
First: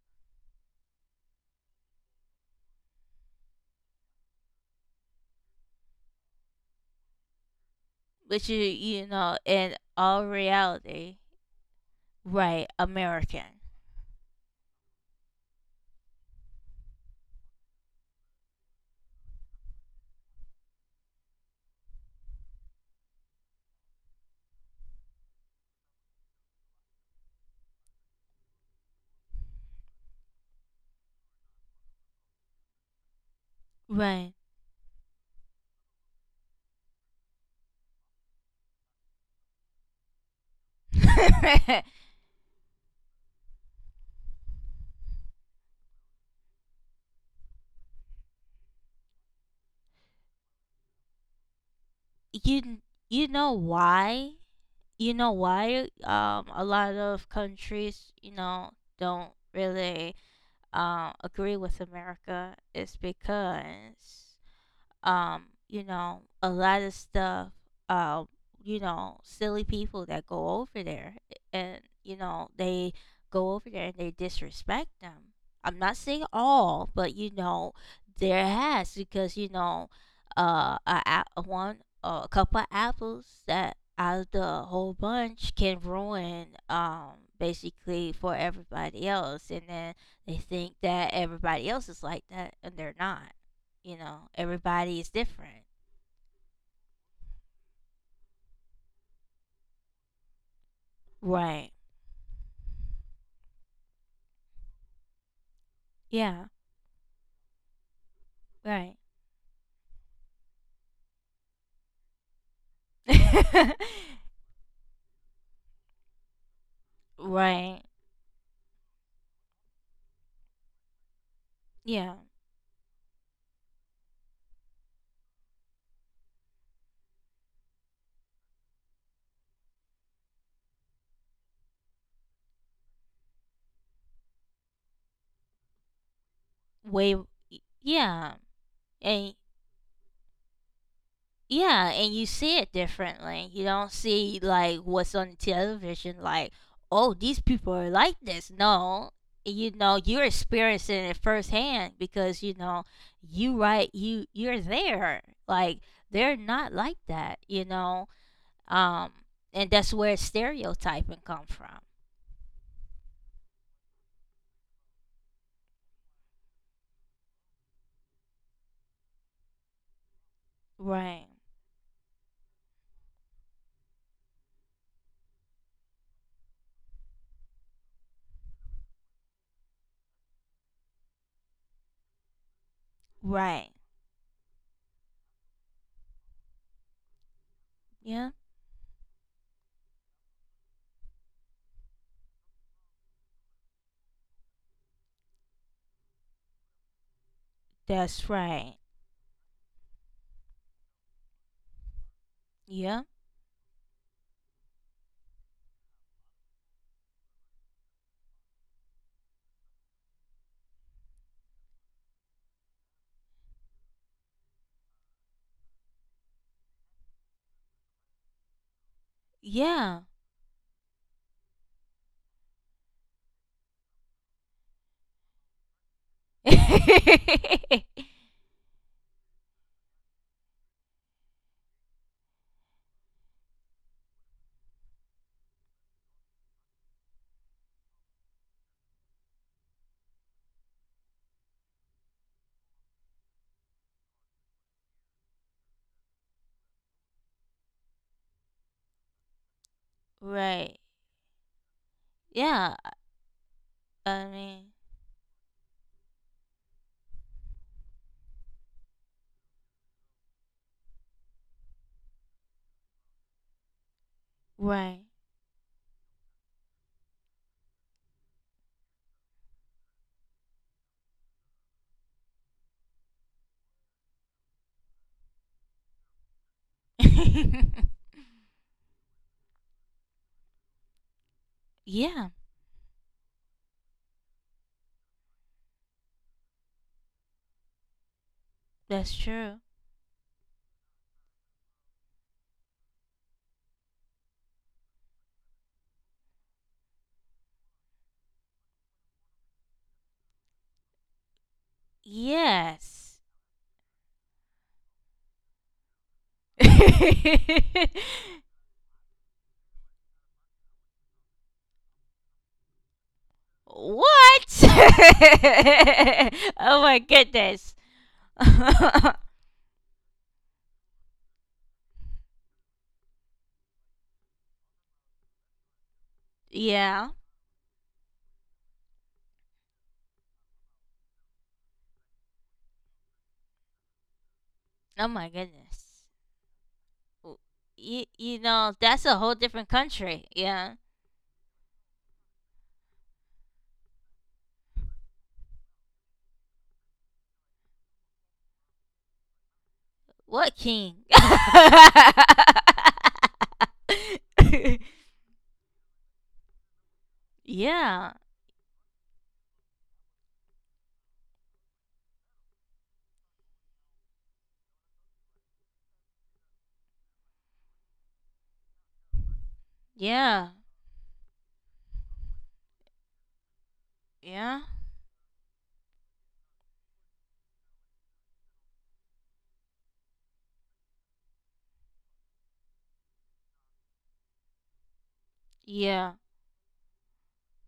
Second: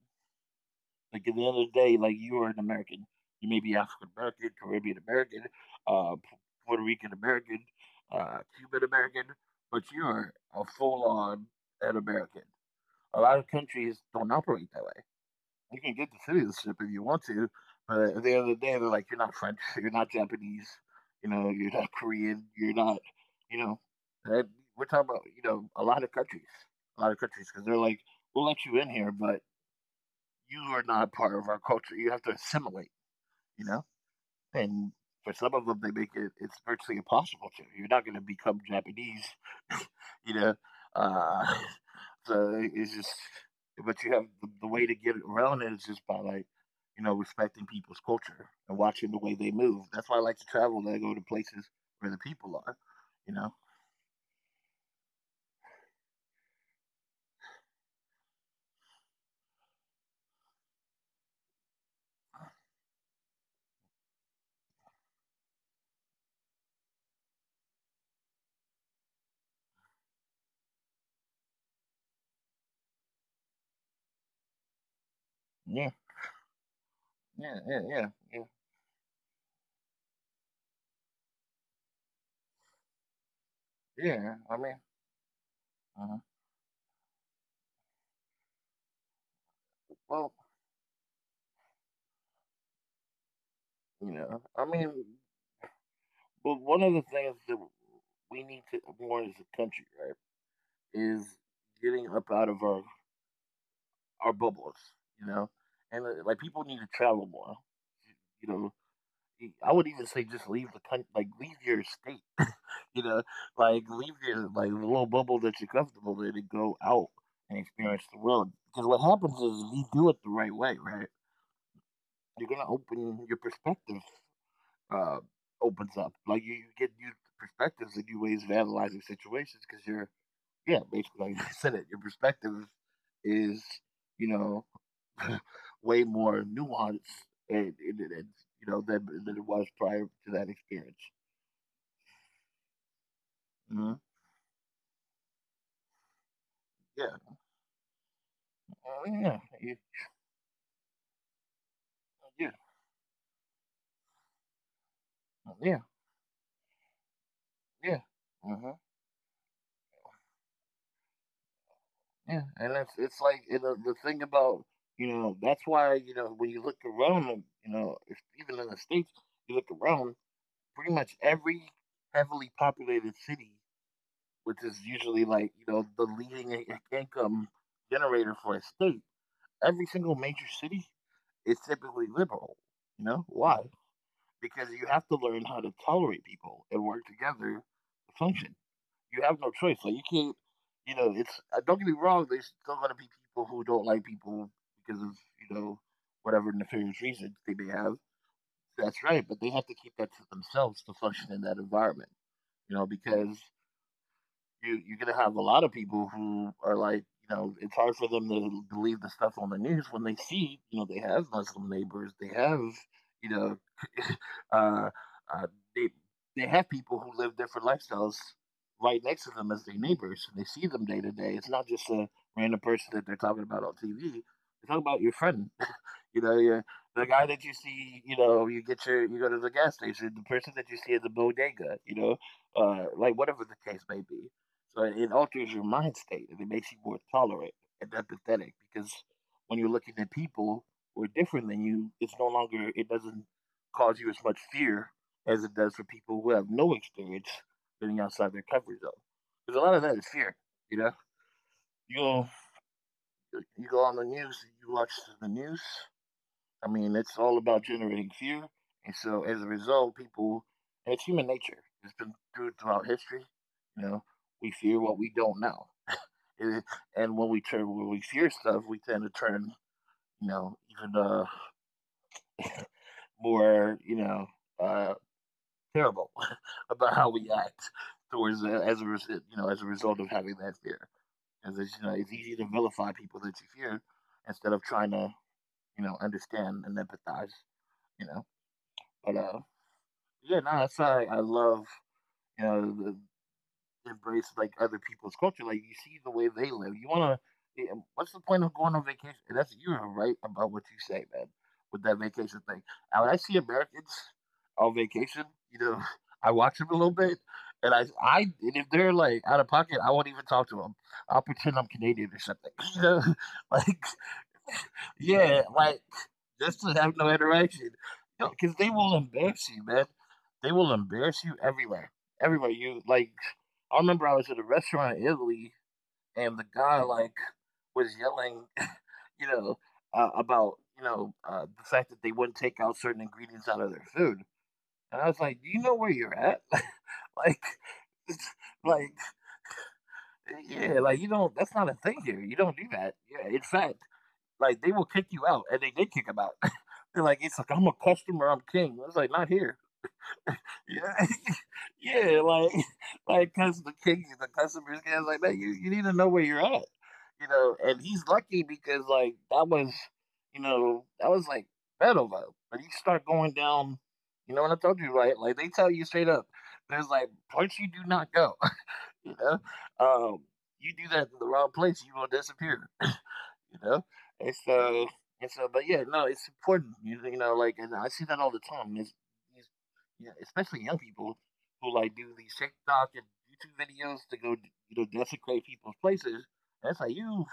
Speaker 2: Like at the end of the day, like you are an American. You may be African American, Caribbean American, P- Puerto Rican American,
Speaker 1: Which you
Speaker 2: Cuban
Speaker 1: you
Speaker 2: American,
Speaker 1: know, in
Speaker 2: but
Speaker 1: all
Speaker 2: you're a full
Speaker 1: reality,
Speaker 2: on an American.
Speaker 1: right,
Speaker 2: A lot
Speaker 1: American.
Speaker 2: of countries don't operate that way. You can get the citizenship if you want to, but at the end of the day, they're like, you're not French, you're not Japanese, you know, you're not Korean, you're not, you know, that, we're talking about, you know, a lot of countries, a lot of countries, because they're like, we'll let you in here, but you are not part of our culture. You have to assimilate, you know?
Speaker 1: Right.
Speaker 2: And for some of them, they make it, it's virtually impossible to. You're not going to become Japanese, you know? Uh, so it's just, but you have the way to get around it is just by like, you know, respecting people's culture and watching the way they move. That's why I like to travel. And I go to places where the people
Speaker 1: you
Speaker 2: are,
Speaker 1: you
Speaker 2: you
Speaker 1: know
Speaker 2: know?
Speaker 1: why a lot of countries you know don't really agree with America is because you know a lot of stuff uh you know silly people that go over there and you know they go over there and they disrespect them. I'm
Speaker 2: Yeah,
Speaker 1: not saying all but you
Speaker 2: yeah,
Speaker 1: know
Speaker 2: yeah, yeah,
Speaker 1: there
Speaker 2: yeah,
Speaker 1: has because you know a one a couple of apples that out of
Speaker 2: yeah.
Speaker 1: the
Speaker 2: I mean,
Speaker 1: whole bunch can
Speaker 2: uh
Speaker 1: ruin basically for everybody else, and then they
Speaker 2: well,
Speaker 1: think that everybody else is like that, and they're not. You
Speaker 2: you
Speaker 1: know,
Speaker 2: know, I mean,
Speaker 1: everybody is different.
Speaker 2: but one of the things that we need to more as a country, right, is
Speaker 1: Right.
Speaker 2: getting up out of our bubbles, you know, and like
Speaker 1: Yeah.
Speaker 2: people need to travel more. You know,
Speaker 1: Right.
Speaker 2: I would even say just leave the country, like leave your state, you know, like leave your like little bubble that you're comfortable in and go out and
Speaker 1: Right.
Speaker 2: experience the world. Because what happens is if you do it the right way, right,
Speaker 1: Yeah.
Speaker 2: you're gonna open your perspective. Uh, opens up like you get new perspectives and new ways of analyzing situations because you're yeah, basically, like I said it, your perspective is, you know, way more nuanced
Speaker 1: Way.
Speaker 2: and
Speaker 1: Yeah.
Speaker 2: you know
Speaker 1: And
Speaker 2: than it was prior to that experience.
Speaker 1: yeah, and you see it differently. You don't
Speaker 2: Hmm
Speaker 1: see like what's on television. Like, oh,
Speaker 2: Yeah,
Speaker 1: these people are like this.
Speaker 2: Oh,
Speaker 1: No,
Speaker 2: yeah,
Speaker 1: you
Speaker 2: yeah,
Speaker 1: know, you're experiencing it firsthand because you
Speaker 2: yeah,
Speaker 1: know you right. You you're there. Like
Speaker 2: yeah,
Speaker 1: they're not like that. You
Speaker 2: yeah.
Speaker 1: know.
Speaker 2: hmm
Speaker 1: Um, and that's where stereotyping come from.
Speaker 2: yeah. And it's like, the thing about that's why, when you look around, you know, if, even in the states, you look around, pretty much
Speaker 1: Right.
Speaker 2: every heavily populated city, which is usually, like, the leading income generator for a state. Every single major city is typically liberal. You know why?
Speaker 1: Right.
Speaker 2: Because you have to learn how to tolerate people and work together to
Speaker 1: Yeah.
Speaker 2: function. You have no choice. Like, you can't. You know, it's, don't get me wrong. There's still going to be people who don't like people because of, you know whatever nefarious reasons they may have.
Speaker 1: That's right.
Speaker 2: That's right, but they have to keep that to themselves to function in that environment, you know. Mm.
Speaker 1: Yeah.
Speaker 2: Because you're gonna have a lot of people who are like, you know, it's hard for them to believe the stuff on the news when they see, you know, they have Muslim neighbors, they have, you know, uh, uh, they they have people who live different lifestyles right next to them as their
Speaker 1: Yeah.
Speaker 2: neighbors. They see them day to day. It's not just a random person that they're talking about on TV. They're talking about your friend. you know, your, the guy that you see. You know, you get your you go to the gas station. The person that you see at the bodega. You know, like, whatever the case may be. So it alters your mind state and it makes you more tolerant and empathetic, because when you're looking at people who are different than you, it's no longer, it doesn't cause you as much fear as it does for people who have no experience living outside their comfort zone. Because a lot of that is fear,
Speaker 1: Right.
Speaker 2: you know? You go,
Speaker 1: Yeah.
Speaker 2: you go on the
Speaker 1: I
Speaker 2: news,
Speaker 1: mean,
Speaker 2: you watch the news. I mean, it's all about generating fear. And so as a result, people, and it's human nature. It's been throughout history, you know, we fear what
Speaker 1: right.
Speaker 2: we don't know. And when we turn when we hear stuff, we tend to turn, you know, even more, you know, uh terrible about how we act towards, as a you know, as a result of having that fear. As it's, you know, it's
Speaker 1: Yeah.
Speaker 2: easy to vilify people that you fear instead of trying to, understand and empathize. You know,
Speaker 1: That's
Speaker 2: but
Speaker 1: true.
Speaker 2: yeah, no, that's why I love, the, embrace like other people's culture. Like, you see the way they live. You wanna. Yeah. What's the point of going on vacation? And that's, you are right about what you say, man. With that vacation thing.
Speaker 1: Yes.
Speaker 2: Now, when I see Americans on vacation, you know, I watch them a little
Speaker 1: What?
Speaker 2: bit, and if they're like out of pocket, I won't even talk to them. I'll pretend I'm Canadian or something. You know, like, yeah, like,
Speaker 1: Oh my
Speaker 2: just to have no
Speaker 1: goodness.
Speaker 2: interaction. No, because they will embarrass you, man. They will embarrass you everywhere. Everywhere you like. I remember I was at a restaurant in Italy, and the
Speaker 1: Yeah.
Speaker 2: guy, like, was yelling, you know, about, the fact that they wouldn't take out certain ingredients out of their food, and
Speaker 1: Oh
Speaker 2: I was
Speaker 1: my
Speaker 2: like, "Do you know where
Speaker 1: goodness.
Speaker 2: you're at?" Like,
Speaker 1: You,
Speaker 2: it's-
Speaker 1: you know,
Speaker 2: like,
Speaker 1: that's a whole different country. Yeah.
Speaker 2: yeah, like, you don't. That's not a thing here. You don't do that. Yeah, in fact, like, they will kick you out, and they did kick him out. They're like, it's like, I'm a customer, I'm king. I was like, not here.
Speaker 1: What king?
Speaker 2: Yeah, yeah, like, like, cause the king, the customer's guy's like, man, you need to know where you're at, you know. And
Speaker 1: Yeah,
Speaker 2: he's lucky, because like, that was, you know, that was like metal though. But you start going down, you know what I told you, right? Like, they tell you straight up, there's like parts you do not go, you know.
Speaker 1: yeah,
Speaker 2: Um, you do that in the wrong place, you will disappear, you know?
Speaker 1: yeah,
Speaker 2: And so, and so, but yeah, no, it's important, you know, like, and I see that all the time. Is yeah, especially young people who like do these TikTok and YouTube videos to go, you know, desecrate
Speaker 1: yeah.
Speaker 2: people's places. And it's like, you,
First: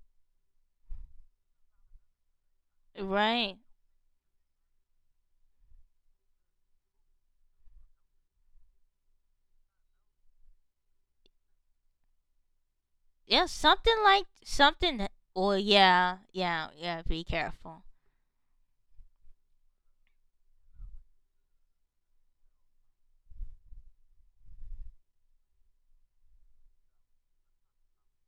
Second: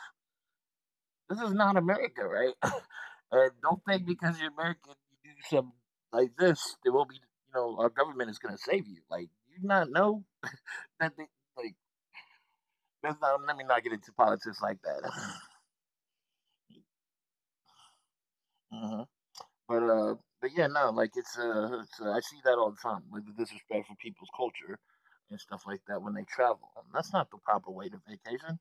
Speaker 2: this is not America, right? And don't
Speaker 1: Right.
Speaker 2: think because you're American, you do something like this, there will be, you know, our government is going to save you. Like, you not know that, they, like, that's not, let me
Speaker 1: Yeah,
Speaker 2: not get into
Speaker 1: something like
Speaker 2: politics like that.
Speaker 1: something. Well, yeah, yeah, yeah. Be careful
Speaker 2: But uh, but yeah, no, like, I see that all the time, like the disrespect for people's culture and stuff like that when they travel. And that's not the proper way to vacation.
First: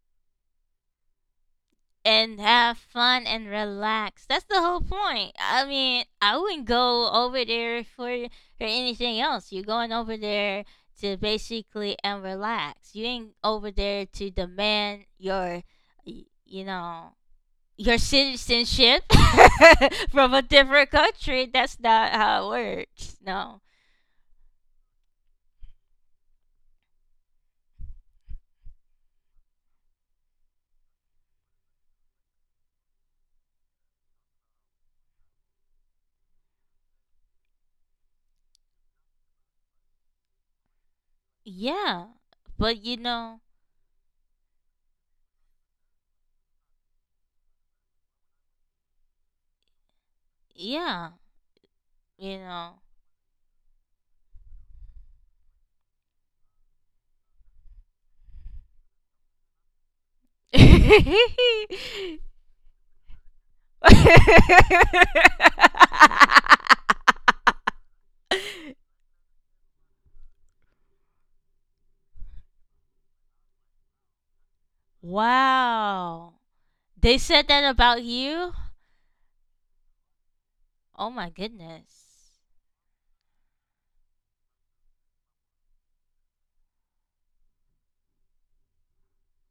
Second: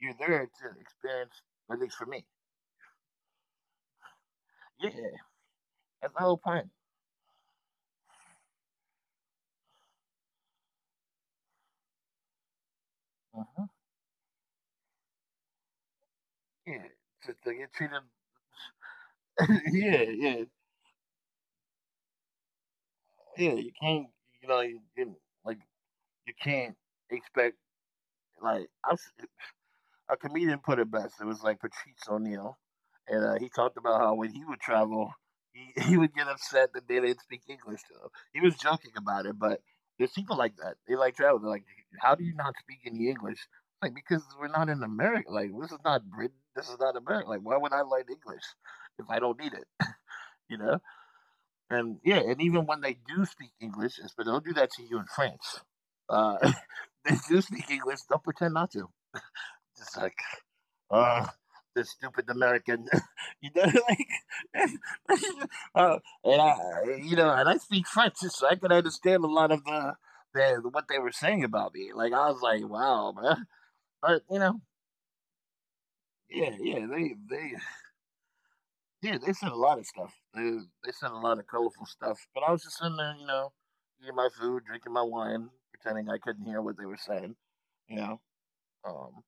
Speaker 2: You're there to experience, at least for me.
Speaker 1: and have fun and relax. That's the whole
Speaker 2: Yeah,
Speaker 1: point. I mean,
Speaker 2: that's the
Speaker 1: I
Speaker 2: whole
Speaker 1: wouldn't
Speaker 2: point.
Speaker 1: go over there for anything else. You're going over there to basically and relax. You ain't
Speaker 2: Hmm.
Speaker 1: over there to demand your, you
Speaker 2: Yeah,
Speaker 1: know,
Speaker 2: to get
Speaker 1: your
Speaker 2: treated.
Speaker 1: citizenship
Speaker 2: Yeah,
Speaker 1: from a
Speaker 2: yeah,
Speaker 1: different country. That's not how it works.
Speaker 2: yeah.
Speaker 1: No.
Speaker 2: You can't, you know, you, you, like you can't expect, like, I, a comedian put it best. It was like Patrice O'Neill. And, he talked about how when he would travel, he he would get upset that they didn't speak English to him. He was joking about it, but there's people like that. They like travel. They're like,
Speaker 1: Yeah.
Speaker 2: "How do you not
Speaker 1: But
Speaker 2: speak
Speaker 1: you
Speaker 2: any
Speaker 1: know,
Speaker 2: English?" Like, because we're not in America. Like, this is not Britain. This is not America. Like, why would I learn English if I don't need it? You know?
Speaker 1: yeah,
Speaker 2: And yeah,
Speaker 1: you
Speaker 2: and
Speaker 1: know.
Speaker 2: even when they do speak English, but they'll do that to you in France. Uh, they do speak English. Don't pretend not to. Just like, uh, the stupid American, you know, like, uh, and I, you know, and I speak French, so I could understand a lot of the what they were saying about me. Like, I was like, wow, man, but you know,
Speaker 1: Wow.
Speaker 2: yeah, yeah,
Speaker 1: They said
Speaker 2: they,
Speaker 1: that about you?
Speaker 2: yeah, they said a lot of stuff. They
Speaker 1: Oh
Speaker 2: said a
Speaker 1: my
Speaker 2: lot of colorful
Speaker 1: goodness.
Speaker 2: stuff, but I was just sitting there, you know, eating my food, drinking my wine, pretending I couldn't hear what they were saying, you know. Um,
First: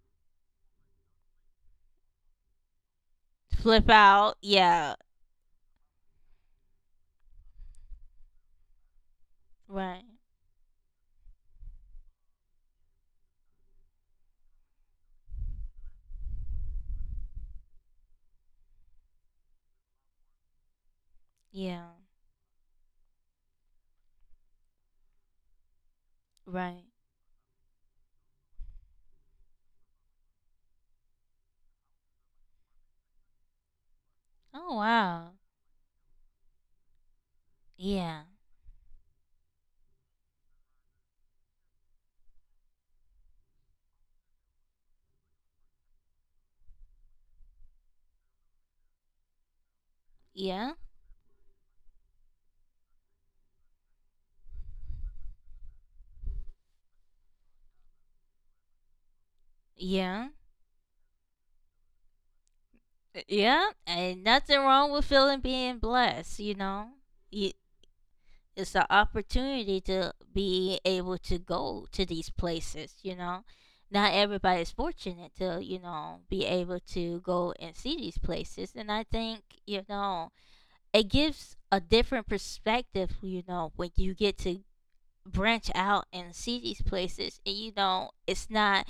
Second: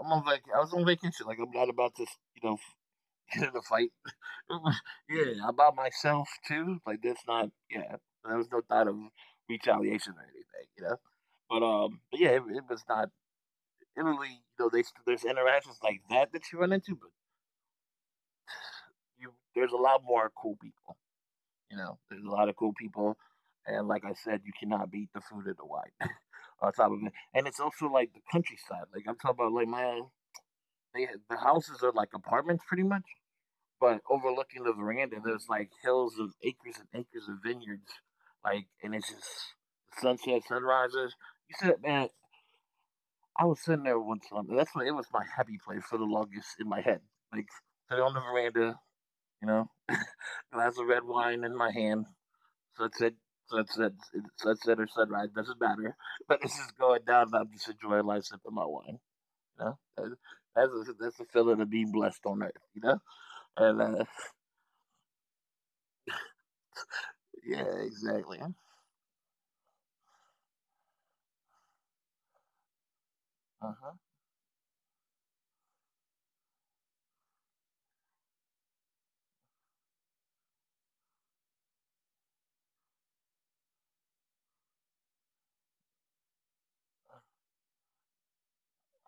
Speaker 2: I was on vacation. Like, I'm not about to, you know, get in a
Speaker 1: Flip
Speaker 2: fight,
Speaker 1: out. Yeah.
Speaker 2: yeah, about myself too. Like, that's not, yeah. There was no thought of
Speaker 1: Right.
Speaker 2: retaliation or anything, you know. But yeah, it was not. It really, you know, they there's interactions like that that you run into, but you there's a lot more cool people.
Speaker 1: Yeah.
Speaker 2: You know, there's a lot of cool people, and like I said, you cannot beat the food of the white. On
Speaker 1: Right.
Speaker 2: top of it, and it's also like the countryside. Like, I'm talking about, like, my they, the houses are like apartments pretty much, but overlooking the
Speaker 1: Oh
Speaker 2: veranda,
Speaker 1: wow.
Speaker 2: there's like hills of acres and acres of vineyards,
Speaker 1: Yeah.
Speaker 2: like, and it's just sunset, sunrises. You said, man, I was sitting there one time, and that's when it was my happy place for the longest in my head. Like, sitting on the veranda, you know, glass of
Speaker 1: Yeah.
Speaker 2: red wine in my hand, sunset, sunset, sunset or sunrise, doesn't matter. But it's just going down, and I'm just enjoying life, sipping my wine. You know,
Speaker 1: Yeah.
Speaker 2: that's a feeling of being blessed on earth. You know, and
Speaker 1: Yeah, and nothing wrong with feeling being blessed, you know?
Speaker 2: yeah,
Speaker 1: You,
Speaker 2: exactly.
Speaker 1: it's an opportunity to be able to go to these places, you know?
Speaker 2: Uh huh.
Speaker 1: Not everybody's fortunate to, you know, be able to go and see these places. And I think, you know, it gives a different perspective, you know, when you get to branch out and see these places, and you know it's not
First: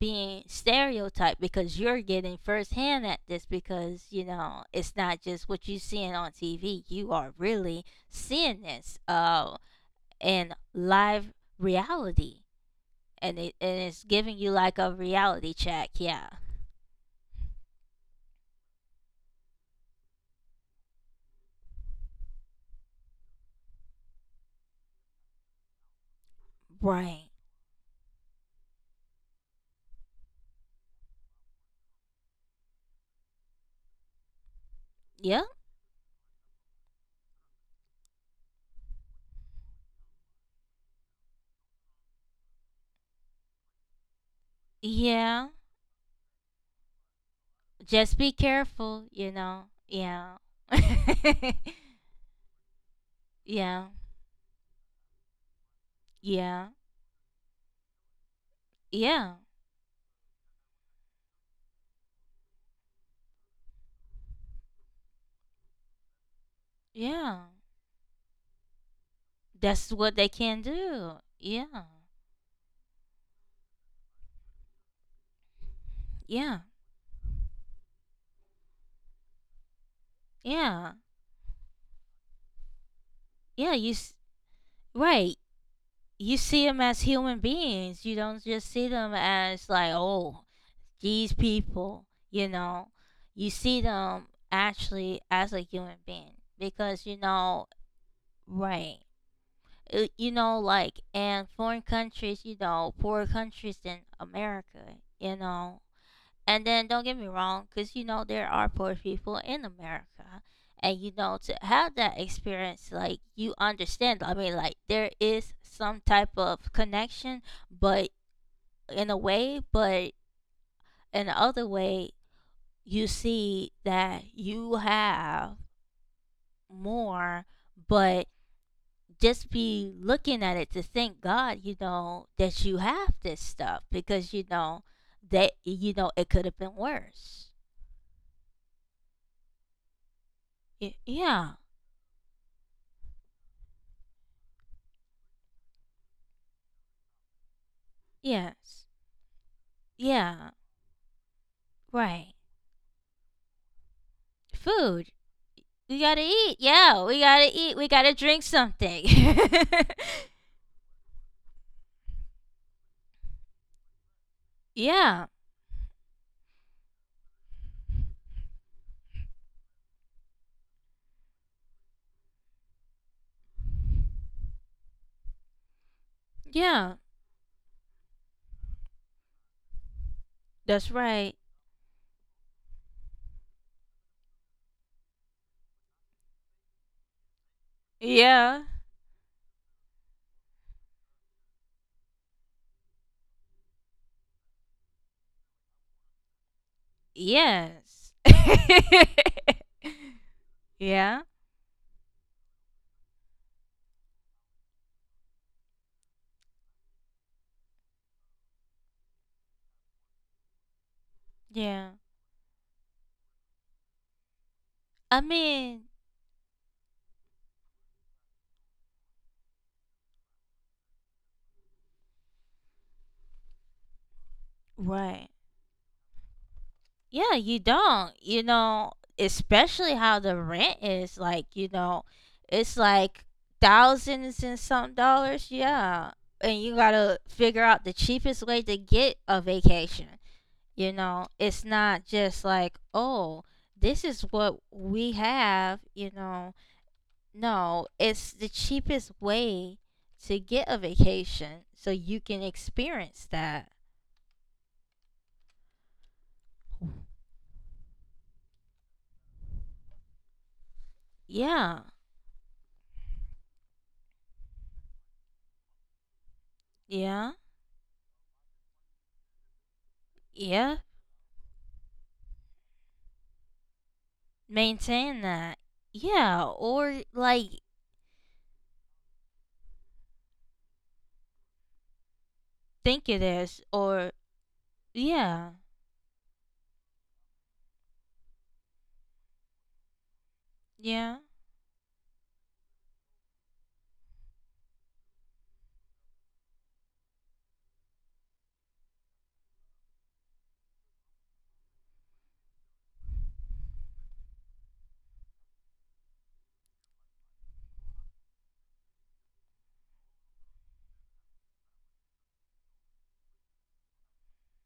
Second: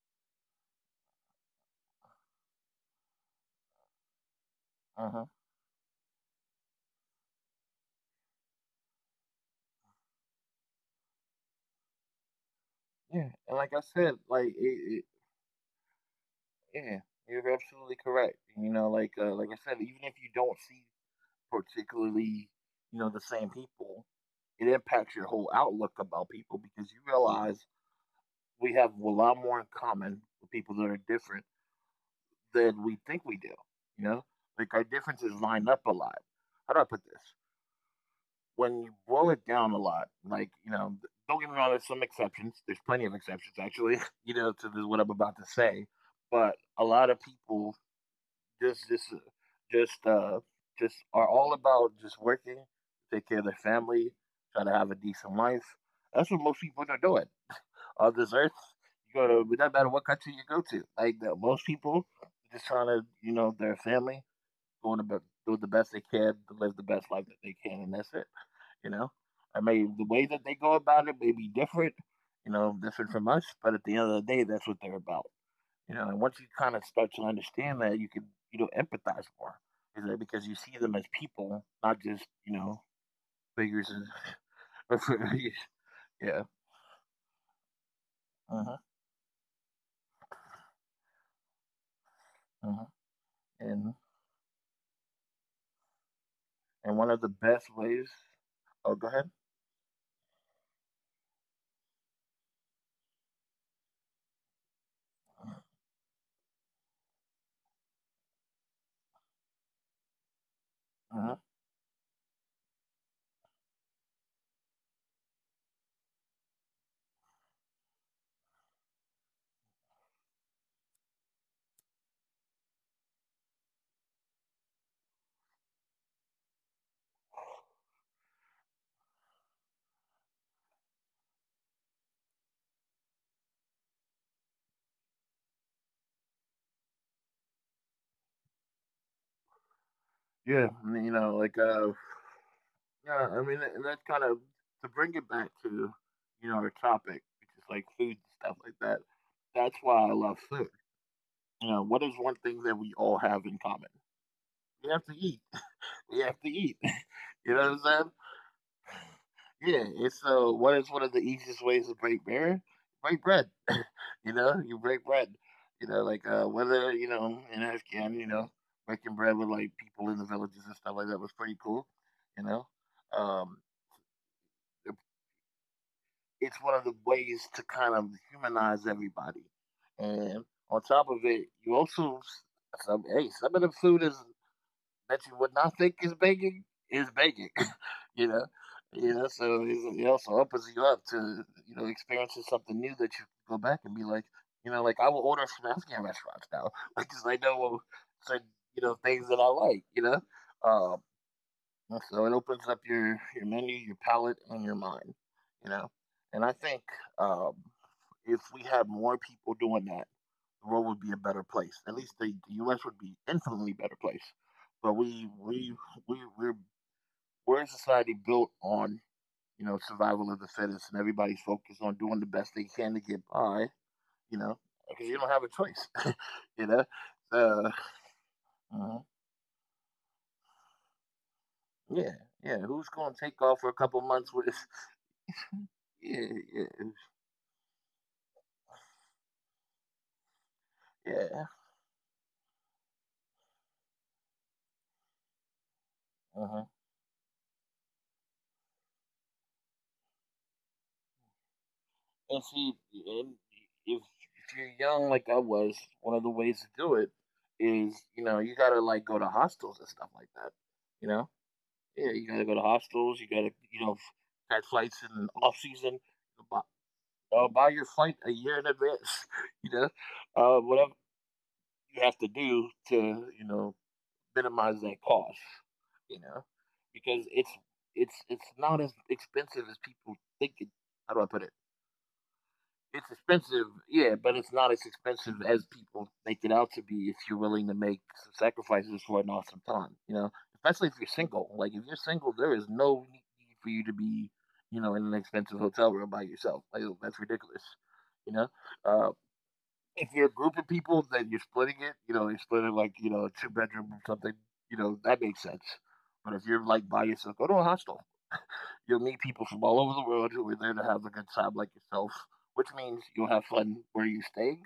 Speaker 1: being stereotyped because you're getting firsthand at this because you know it's not
Speaker 2: Uh-huh.
Speaker 1: just what you seeing on TV, you are really seeing this in live reality,
Speaker 2: Yeah,
Speaker 1: and it
Speaker 2: and like I
Speaker 1: and it's
Speaker 2: said,
Speaker 1: giving
Speaker 2: like
Speaker 1: you like a
Speaker 2: it,
Speaker 1: reality check. Yeah,
Speaker 2: yeah, you're absolutely correct. You know, like, like I said, even if you don't see particularly, you know, the same people, it impacts your whole outlook about people because you
Speaker 1: right,
Speaker 2: realize we have a lot more in common with people that are different than we think we do. You know, like, our differences
Speaker 1: yeah,
Speaker 2: line up a lot. How do I put this? When you boil it down a lot, like, you know, don't get me wrong, there's some exceptions. There's plenty of exceptions actually, you know, to this, what I'm about to
Speaker 1: yeah,
Speaker 2: say. But a lot of people
Speaker 1: just be
Speaker 2: just
Speaker 1: careful
Speaker 2: just
Speaker 1: you know
Speaker 2: just
Speaker 1: yeah.
Speaker 2: uh just are all about just working, take care of their
Speaker 1: Yeah,
Speaker 2: family, try to have a decent life. That's what most
Speaker 1: yeah,
Speaker 2: people are doing on this earth. You go
Speaker 1: yeah,
Speaker 2: to it doesn't matter what country you go to. Like, the, most people just trying to, you know, their family, going about doing the best they can to live the best life that
Speaker 1: yeah.
Speaker 2: they can, and that's it. You know, I mean,
Speaker 1: That's
Speaker 2: the
Speaker 1: what
Speaker 2: way
Speaker 1: they
Speaker 2: that they
Speaker 1: can
Speaker 2: go about it
Speaker 1: do.
Speaker 2: may be
Speaker 1: Yeah.
Speaker 2: different, you know, different from us, but at the end of the day, that's what they're about. You know, and once you
Speaker 1: Yeah.
Speaker 2: kind of start to understand that, you can, you know, empathize more, you know, because you see them
Speaker 1: Yeah.
Speaker 2: as people, not just, you know,
Speaker 1: Yeah.
Speaker 2: figures. And,
Speaker 1: Right. You
Speaker 2: yeah.
Speaker 1: see them as human beings. You don't just
Speaker 2: Uh-huh,
Speaker 1: see them as like, oh, these people. You
Speaker 2: uh-huh.
Speaker 1: know, you see
Speaker 2: And
Speaker 1: them actually as a human being
Speaker 2: and one
Speaker 1: because
Speaker 2: of
Speaker 1: you
Speaker 2: the best
Speaker 1: know,
Speaker 2: ways. Oh,
Speaker 1: right.
Speaker 2: go ahead.
Speaker 1: You know, like in foreign countries, you know, poorer countries than America. You know, and then don't get me wrong, because you know there are poor people in America, and you
Speaker 2: Uh-huh.
Speaker 1: know to have that experience, like you understand. I mean, like there is some type of connection, but in a way, but in the other way, you see that you have more, but just be looking at it to thank God, you know, that you have this stuff because you know that you know it could have been worse.
Speaker 2: Yeah, I
Speaker 1: Y-
Speaker 2: mean,
Speaker 1: Yeah.
Speaker 2: yeah, I mean, and that's kind of to bring it back to, you know, our topic, which is like food and stuff like
Speaker 1: Yes.
Speaker 2: that. That's why I love
Speaker 1: Yeah.
Speaker 2: food. You know, what is
Speaker 1: Right.
Speaker 2: one thing that we all have in common? We have
Speaker 1: Food.
Speaker 2: to eat.
Speaker 1: We
Speaker 2: We
Speaker 1: gotta
Speaker 2: have to
Speaker 1: eat.
Speaker 2: eat.
Speaker 1: Yeah. We gotta
Speaker 2: You know
Speaker 1: eat. We
Speaker 2: what I'm
Speaker 1: gotta drink something.
Speaker 2: saying? Yeah. And so, what is one of the easiest ways to break bread? Break bread. You know, you break
Speaker 1: yeah.
Speaker 2: bread. Whether you know in Afghan, you know, breaking bread with like people in the villages and stuff like that was pretty cool. You know, um, it's one of the
Speaker 1: Yeah.
Speaker 2: ways to kind of humanize everybody. And on
Speaker 1: That's
Speaker 2: top of
Speaker 1: right.
Speaker 2: it, you also some hey, some of the food is that you would not think is bacon is bacon. You know?
Speaker 1: Yeah.
Speaker 2: You know, so it also opens you up to, you know, experiencing something new that you can go back and be like, you know, like I will order from Afghan restaurants now because I know
Speaker 1: Yes.
Speaker 2: certain, you know, things that I like, you know. Um,
Speaker 1: yeah.
Speaker 2: So it opens up your menu, your palate, and your mind. You know, and I think um, if we had more people doing that, the world would be a better place.
Speaker 1: Yeah.
Speaker 2: At least the U.S. would be infinitely better place. But
Speaker 1: I
Speaker 2: we we
Speaker 1: mean,
Speaker 2: we we're we're a society built on you know survival of the fittest, and everybody's focused on doing the best they can to get by. You know, because you
Speaker 1: right.
Speaker 2: don't have a choice. you know,
Speaker 1: Yeah, you
Speaker 2: so
Speaker 1: don't. You know,
Speaker 2: uh,
Speaker 1: especially how the rent is like, you know,
Speaker 2: yeah, yeah.
Speaker 1: it's
Speaker 2: Who's
Speaker 1: like
Speaker 2: gonna take off for a couple
Speaker 1: thousands
Speaker 2: months
Speaker 1: and
Speaker 2: with?
Speaker 1: some dollars. Yeah.
Speaker 2: Yeah,
Speaker 1: And you got to figure out the cheapest way to get a vacation. You know,
Speaker 2: yeah,
Speaker 1: it's
Speaker 2: yeah.
Speaker 1: not just like, oh, this is what we have, you know.
Speaker 2: Uh-huh.
Speaker 1: No, it's the cheapest way to get a vacation so you can
Speaker 2: And see,
Speaker 1: experience that.
Speaker 2: and if you're young like I was, one of the ways to do it is, you know, you gotta like go to hostels and stuff like that. You know,
Speaker 1: Yeah.
Speaker 2: yeah, you gotta go to hostels. You gotta, you know, catch flights in off season. Buy,
Speaker 1: Yeah.
Speaker 2: Buy your flight a year in advance. You know,
Speaker 1: Yeah.
Speaker 2: Whatever you have to do to, you know, minimize that
Speaker 1: Maintain
Speaker 2: cost.
Speaker 1: that.
Speaker 2: You
Speaker 1: Yeah,
Speaker 2: know,
Speaker 1: or
Speaker 2: because it's
Speaker 1: like
Speaker 2: it's it's not as expensive as people think. How do I put it? It's
Speaker 1: think it is,
Speaker 2: expensive,
Speaker 1: or
Speaker 2: yeah, but it's not as expensive
Speaker 1: yeah,
Speaker 2: as people make it out to be if you're willing to make some sacrifices for an awesome time, you know? Especially if you're
Speaker 1: yeah,
Speaker 2: single. Like, if you're single, there is no need for you to be, you know, in an expensive hotel room by yourself. Like, oh, that's ridiculous, you know? Uh, if you're a group of people, then you're splitting it, you know, you are splitting like, you know, a two bedroom or something, you know, that makes sense. But if you're like by yourself, go to a hostel. You'll meet people from all over the world who are there to have a good time like yourself, which means you'll have fun where you're staying.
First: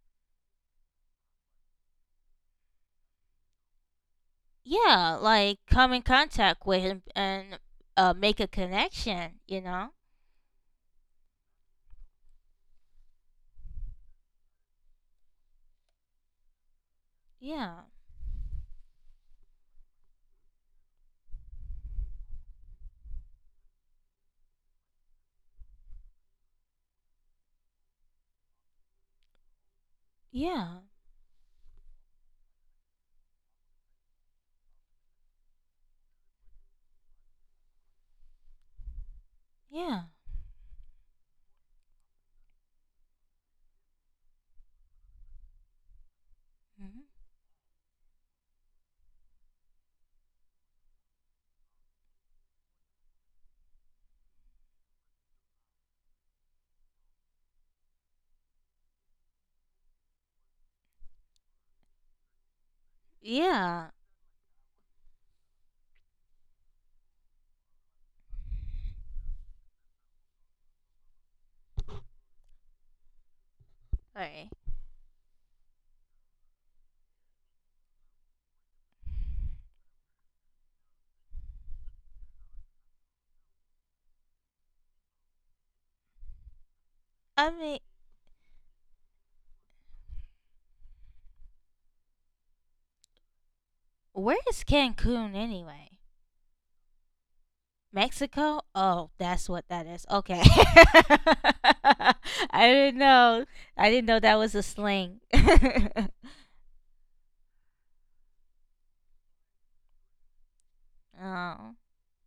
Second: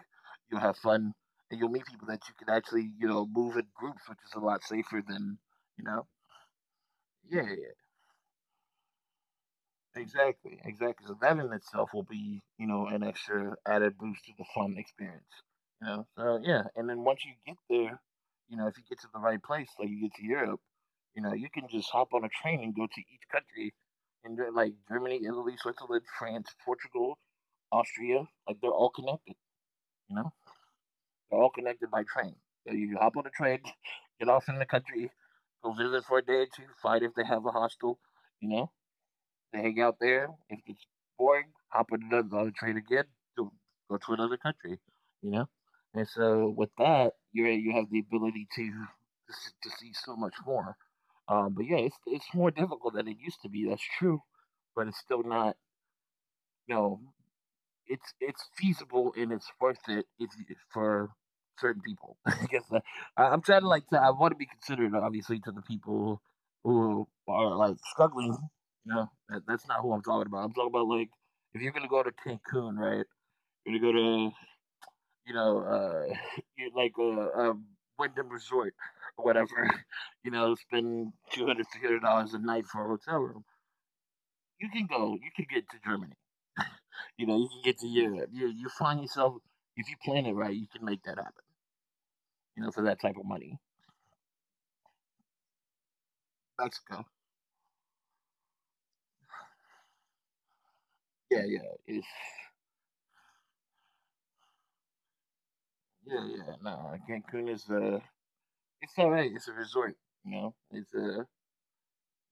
Speaker 2: You'll have fun and you'll meet people that you can actually, you know, move in groups, which is a lot safer
Speaker 1: yeah,
Speaker 2: than,
Speaker 1: like
Speaker 2: you
Speaker 1: come in
Speaker 2: know.
Speaker 1: contact with him
Speaker 2: Yeah. Yeah,
Speaker 1: and
Speaker 2: yeah.
Speaker 1: make a connection, you know?
Speaker 2: Exactly, exactly. So that in itself will be, you know, an extra added boost to the fun experience. You know, so yeah. And then once you get
Speaker 1: Yeah,
Speaker 2: there, you know, if you get to the right place, like you get to Europe, you know, you can just hop on a train and go to each country, and they're like Germany, Italy, Switzerland, France, Portugal, Austria. Like they're all connected. You
Speaker 1: yeah,
Speaker 2: know, they're all connected by train. So you hop on a train, get off in the country, go visit for a day or two, find if they have a hostel. You know, they hang out
Speaker 1: yeah,
Speaker 2: there. If it's boring, hop on another on the train again to go to another country, you know. And so with that,
Speaker 1: hmm
Speaker 2: you're you have the ability to see so much more. But yeah, it's more difficult than it used to be. That's true, but it's still not you know it's feasible and it's worth it if you, for certain people. I,
Speaker 1: yeah.
Speaker 2: I'm trying to like to, I want to be considerate, obviously, to the people who are like struggling. You know, that's not who I'm talking about. I'm talking about like if you're gonna go to Cancun, right? You're gonna go
Speaker 1: Sorry.
Speaker 2: to you know, you- like uh, um, Wyndham Resort or whatever. You know, spend two hundred three hundred dollars a night for a hotel room. You can go. You can get to Germany. You know, you
Speaker 1: I
Speaker 2: can get
Speaker 1: mean,
Speaker 2: to Europe. You find yourself if you plan it right, you can make that happen. You know, for that type of money.
Speaker 1: where is Cancun anyway?
Speaker 2: Mexico.
Speaker 1: Mexico? Oh, that's what that is. Okay.
Speaker 2: Yeah, yeah. It's
Speaker 1: I didn't know. I didn't know that was a slang.
Speaker 2: yeah, yeah. No, Cancun is it's all right. It's a resort. You know, it's
Speaker 1: oh,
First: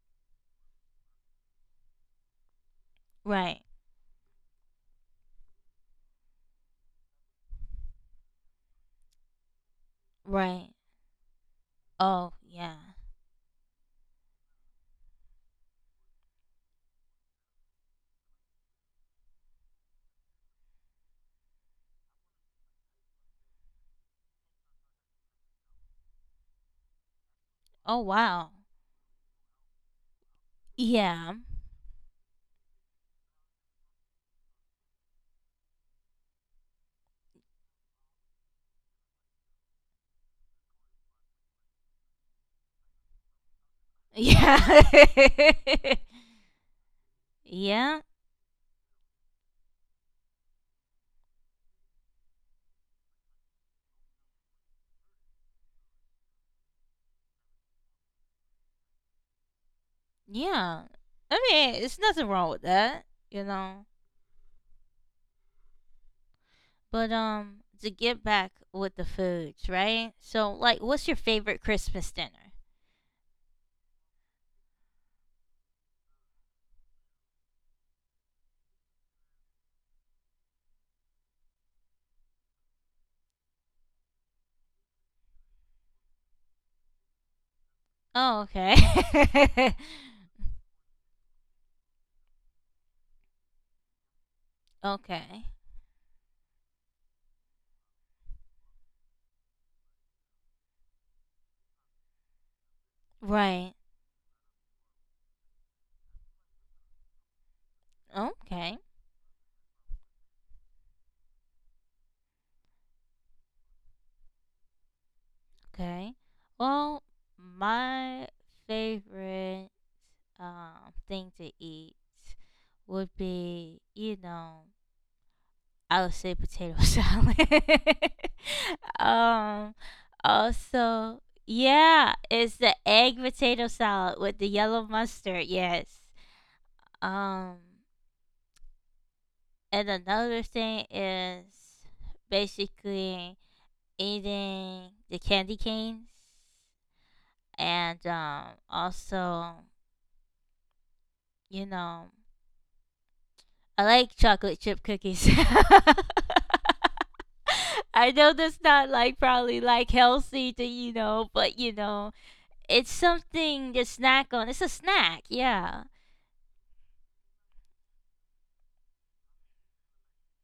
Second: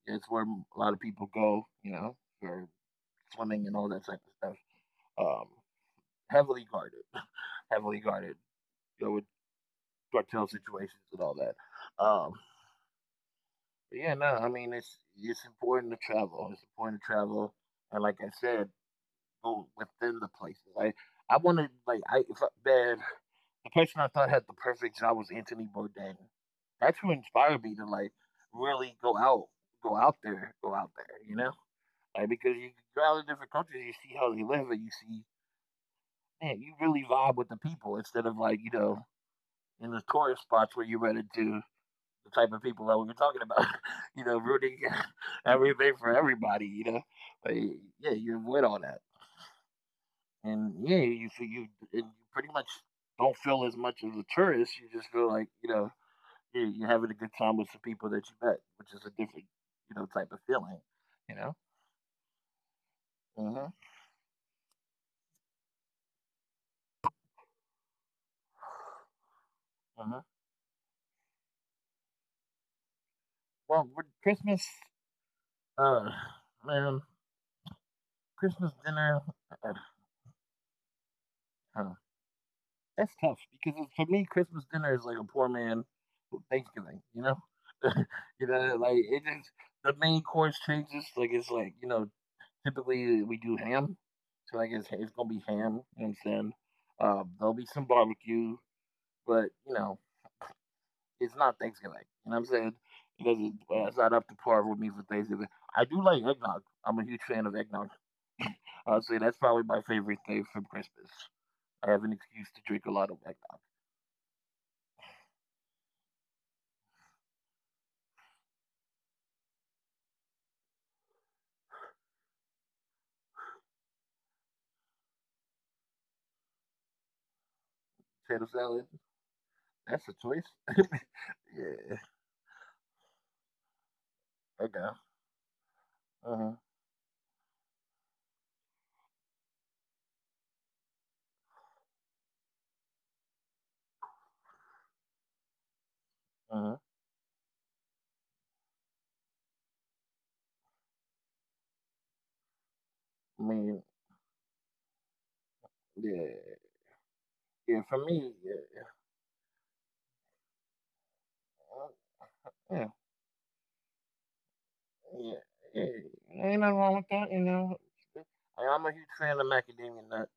Speaker 2: Yeah, it's where a lot of people go. You know, for
Speaker 1: right.
Speaker 2: swimming and all that type of stuff. Um, Heavily guarded, heavily guarded. You know, with cartel
Speaker 1: Right.
Speaker 2: situations and all that.
Speaker 1: Oh,
Speaker 2: Um,
Speaker 1: yeah.
Speaker 2: but yeah, no. I mean, it's important to travel. It's important to travel, and like I said, go within the places. I wanted like I if I, man, the person I thought had the perfect job was Anthony Bourdain. That's who inspired me to
Speaker 1: Oh,
Speaker 2: like
Speaker 1: wow.
Speaker 2: really go out there, go out there.
Speaker 1: Yeah.
Speaker 2: You know, like because you go out to different countries, you see how they live, and you see man, you really vibe with the people instead of like you know in the tourist spots where you run into the type of people that we were talking about. You know,
Speaker 1: Yeah.
Speaker 2: rooting everything for everybody. You know, but
Speaker 1: Yeah.
Speaker 2: yeah, you avoid all that. And yeah, you feel you and you pretty much don't feel as much as a tourist. You just feel like you know you're having a good time with some people that you met, which is a different you know type of
Speaker 1: Yeah.
Speaker 2: feeling. You
Speaker 1: I
Speaker 2: know.
Speaker 1: mean, it's nothing wrong with that, you
Speaker 2: Mhm.
Speaker 1: know. But to get back with the foods, right?
Speaker 2: Mhm.
Speaker 1: So like what's your favorite Christmas dinner?
Speaker 2: Well, with Christmas, uh, man, Christmas dinner, uh, uh, that's tough because it's- for me, Christmas dinner is like a poor man Thanksgiving. You know.
Speaker 1: Oh,
Speaker 2: You know, like it
Speaker 1: okay.
Speaker 2: just the main course changes. Like it's like you know typically, we do ham, so I guess it's gonna
Speaker 1: okay.
Speaker 2: be ham. You know what I'm saying? There'll be some barbecue, but you know, it's not Thanksgiving. You know what I'm saying? It doesn't.
Speaker 1: Right.
Speaker 2: It's not up to par with me for Thanksgiving. I do like eggnog. I'm a huge fan of eggnog.
Speaker 1: Okay.
Speaker 2: I'd say that's probably my favorite thing from Christmas. I have an excuse to drink a lot of eggnog.
Speaker 1: Okay. Well, my favorite thing to eat would be, you know, I would say potato salad.
Speaker 2: Potato salad.
Speaker 1: um
Speaker 2: That's a choice.
Speaker 1: also,
Speaker 2: Yeah.
Speaker 1: yeah, it's the egg potato salad with the yellow
Speaker 2: Okay.
Speaker 1: mustard, yes.
Speaker 2: Uh huh.
Speaker 1: Um and another thing is basically eating the candy canes,
Speaker 2: Uh huh.
Speaker 1: and also, you know,
Speaker 2: I
Speaker 1: I
Speaker 2: mean,
Speaker 1: like chocolate chip cookies.
Speaker 2: yeah. Yeah.
Speaker 1: I
Speaker 2: For
Speaker 1: know
Speaker 2: me,
Speaker 1: that's not
Speaker 2: yeah.
Speaker 1: like probably like healthy to you know, but you
Speaker 2: uh,
Speaker 1: know, it's
Speaker 2: Yeah.
Speaker 1: something to snack on. It's a snack,
Speaker 2: Yeah,
Speaker 1: yeah,
Speaker 2: yeah. Yeah. Ain't nothing wrong with that, you know. I, I'm a huge fan of macadamia nut.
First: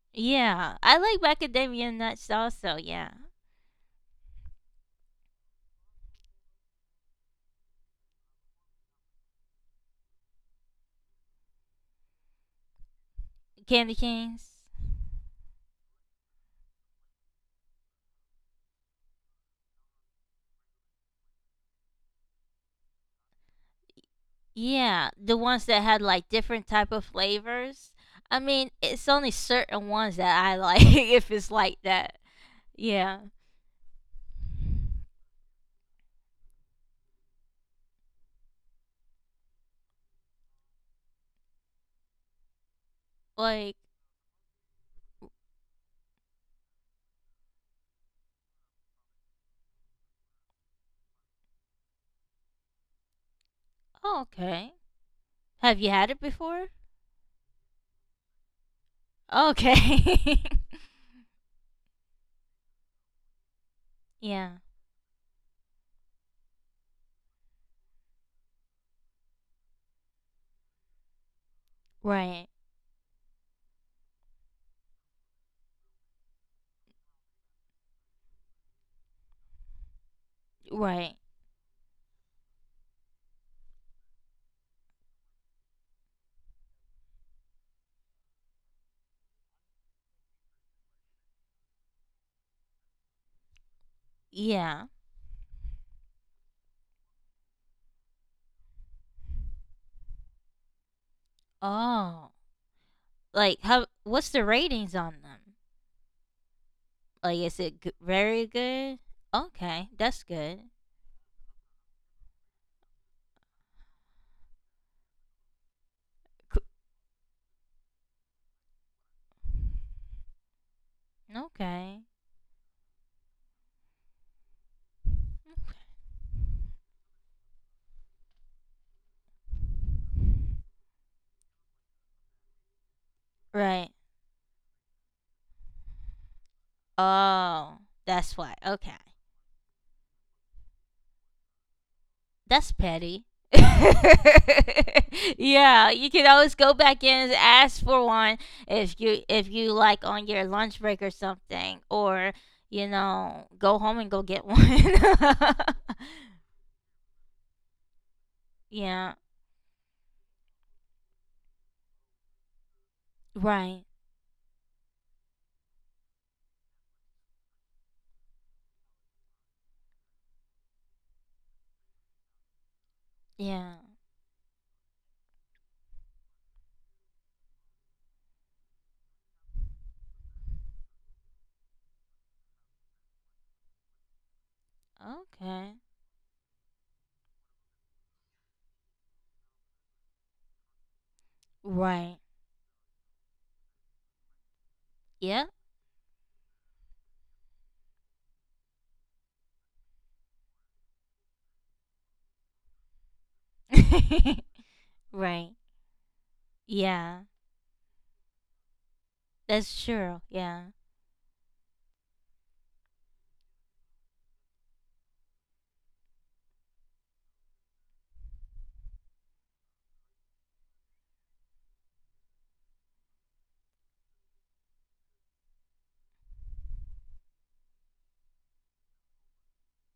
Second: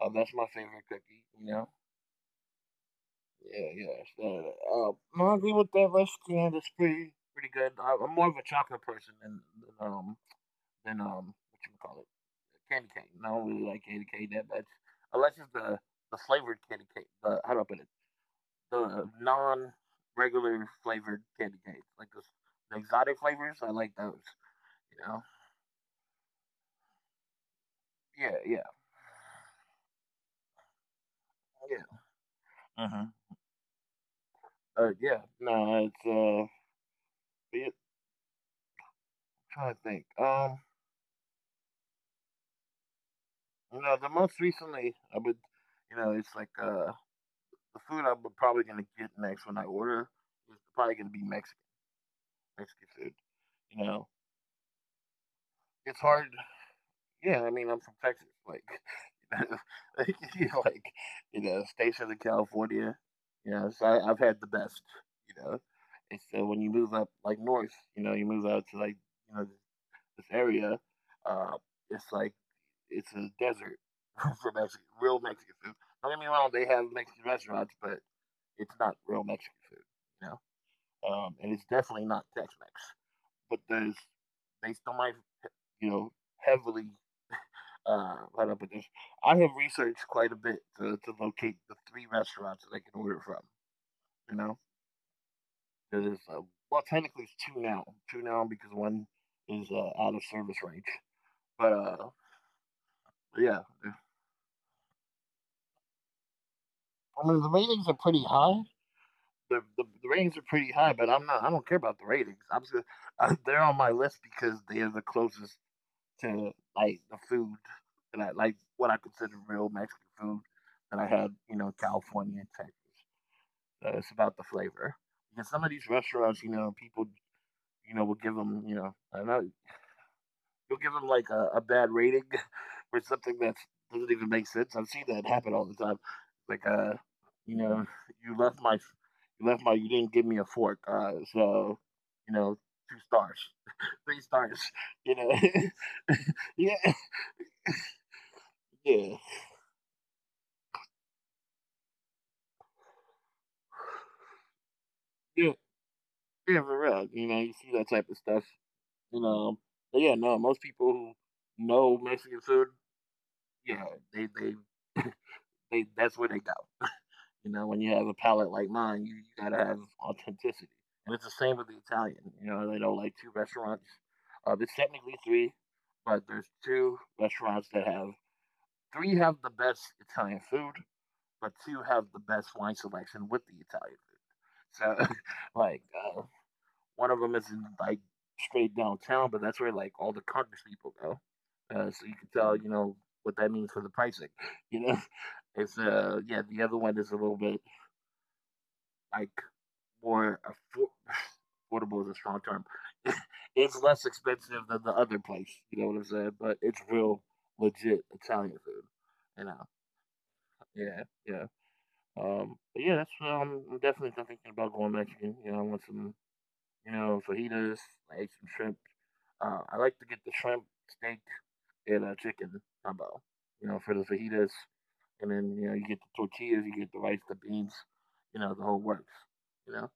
Speaker 2: That's my
Speaker 1: yeah.
Speaker 2: favorite
Speaker 1: I like
Speaker 2: cookie, you know.
Speaker 1: macadamia nuts also, yeah.
Speaker 2: Yeah, yeah. So, I agree with that recipe. You know, pretty pretty good. I, I'm more of a chocolate person than, than um than what you call it candy cane. I don't really like
Speaker 1: Candy
Speaker 2: candy cane that
Speaker 1: canes,
Speaker 2: much, unless it's the flavored candy cane. The How do I put it? The non regular flavored candy cane, like the exotic flavors. I like those. You
Speaker 1: yeah,
Speaker 2: know.
Speaker 1: the ones that had like different type of flavors.
Speaker 2: Yeah,
Speaker 1: I
Speaker 2: yeah,
Speaker 1: mean, it's only certain ones that I like if it's like that.
Speaker 2: yeah.
Speaker 1: Yeah.
Speaker 2: Yeah, no, it, trying to think.
Speaker 1: Like
Speaker 2: You know, the most recently I would, you know, it's like the food I'm probably gonna get next when I order is probably gonna be Mexican food. You know,
Speaker 1: oh, okay. Have you
Speaker 2: it's
Speaker 1: had it
Speaker 2: hard.
Speaker 1: before?
Speaker 2: Yeah, I mean, I'm from Texas, like, you know, like,
Speaker 1: Okay.
Speaker 2: you know, like, you know, stations in California. You know, so I, I've had the
Speaker 1: yeah.
Speaker 2: best. You know, and so when you move up like north, you know, you move out to like you know this area, uh, it's like
Speaker 1: Right.
Speaker 2: it's a desert for Mexican, real Mexican food. Don't get me wrong; they have Mexican restaurants, but it's not real Mexican food, you know.
Speaker 1: Right.
Speaker 2: And it's definitely not Tex-Mex. But there's they still might, you know, heavily right up with this. I have researched quite a bit to locate the three restaurants that I can order from. You know,
Speaker 1: Yeah.
Speaker 2: there's well, technically it's two now because one is out of service range. But
Speaker 1: Oh. Like
Speaker 2: Yeah,
Speaker 1: how
Speaker 2: there's
Speaker 1: what's the ratings on them?
Speaker 2: I
Speaker 1: Like
Speaker 2: mean, the
Speaker 1: is
Speaker 2: ratings are pretty
Speaker 1: very
Speaker 2: high.
Speaker 1: good?
Speaker 2: The, the,
Speaker 1: Okay.
Speaker 2: the
Speaker 1: That's
Speaker 2: ratings are
Speaker 1: good.
Speaker 2: pretty high, but I'm not. I don't care about the ratings. I'm just they're on my list because they are the closest to
Speaker 1: C-
Speaker 2: like the food that I like, what I consider real Mexican food that I had, you know, in
Speaker 1: Okay.
Speaker 2: California and Texas. It's about the flavor. Because some of these restaurants, you know, people, you know, will give them, you know, I don't know, you'll give them like a bad rating for something that
Speaker 1: Right.
Speaker 2: doesn't even make sense. I've seen that happen all the time. Like, you
Speaker 1: Oh.
Speaker 2: know, you
Speaker 1: That's why.
Speaker 2: left my,
Speaker 1: Okay.
Speaker 2: you left my, you didn't give me a fork. So, you know,
Speaker 1: That's
Speaker 2: two
Speaker 1: petty.
Speaker 2: stars, three stars. You know,
Speaker 1: yeah, you can always go
Speaker 2: yeah,
Speaker 1: back in and ask for one
Speaker 2: yeah,
Speaker 1: if you like on your lunch break or something, or you know, go home and go get one.
Speaker 2: yeah, yeah, for real. You know, you see that type of stuff.
Speaker 1: yeah,
Speaker 2: You know, but yeah, no, most people who know Mexican food, yeah,
Speaker 1: right.
Speaker 2: they, they, they, that's where they go. You know, when you have a palate like mine, you gotta have authenticity. And it's the same with the Italian. You know, they know like two
Speaker 1: Yeah.
Speaker 2: restaurants. There's technically three, but there's two restaurants that have three have the best Italian food, but two have the best wine selection with the Italian food. So,
Speaker 1: Okay.
Speaker 2: like, uh, one of them is in like straight downtown, but that's where like all the Congress people go. So
Speaker 1: Right.
Speaker 2: you can tell, you know, what that means for the pricing. You know,
Speaker 1: Yeah.
Speaker 2: it's yeah, the other one is a little bit like more affordable is a strong term. It's less expensive than the other place.
Speaker 1: right.
Speaker 2: You know what I'm saying? But it's
Speaker 1: Yeah.
Speaker 2: real legit Italian food. You know?
Speaker 1: That's true. Yeah.
Speaker 2: Yeah, yeah. But yeah, that's I'm definitely thinking about going Mexican. You know, I want some, you know, fajitas, like some shrimp. I like to get the shrimp, steak, and chicken combo. You know, for the fajitas, and then you know you get the tortillas, you get the rice, the beans, you know, the whole works. You know,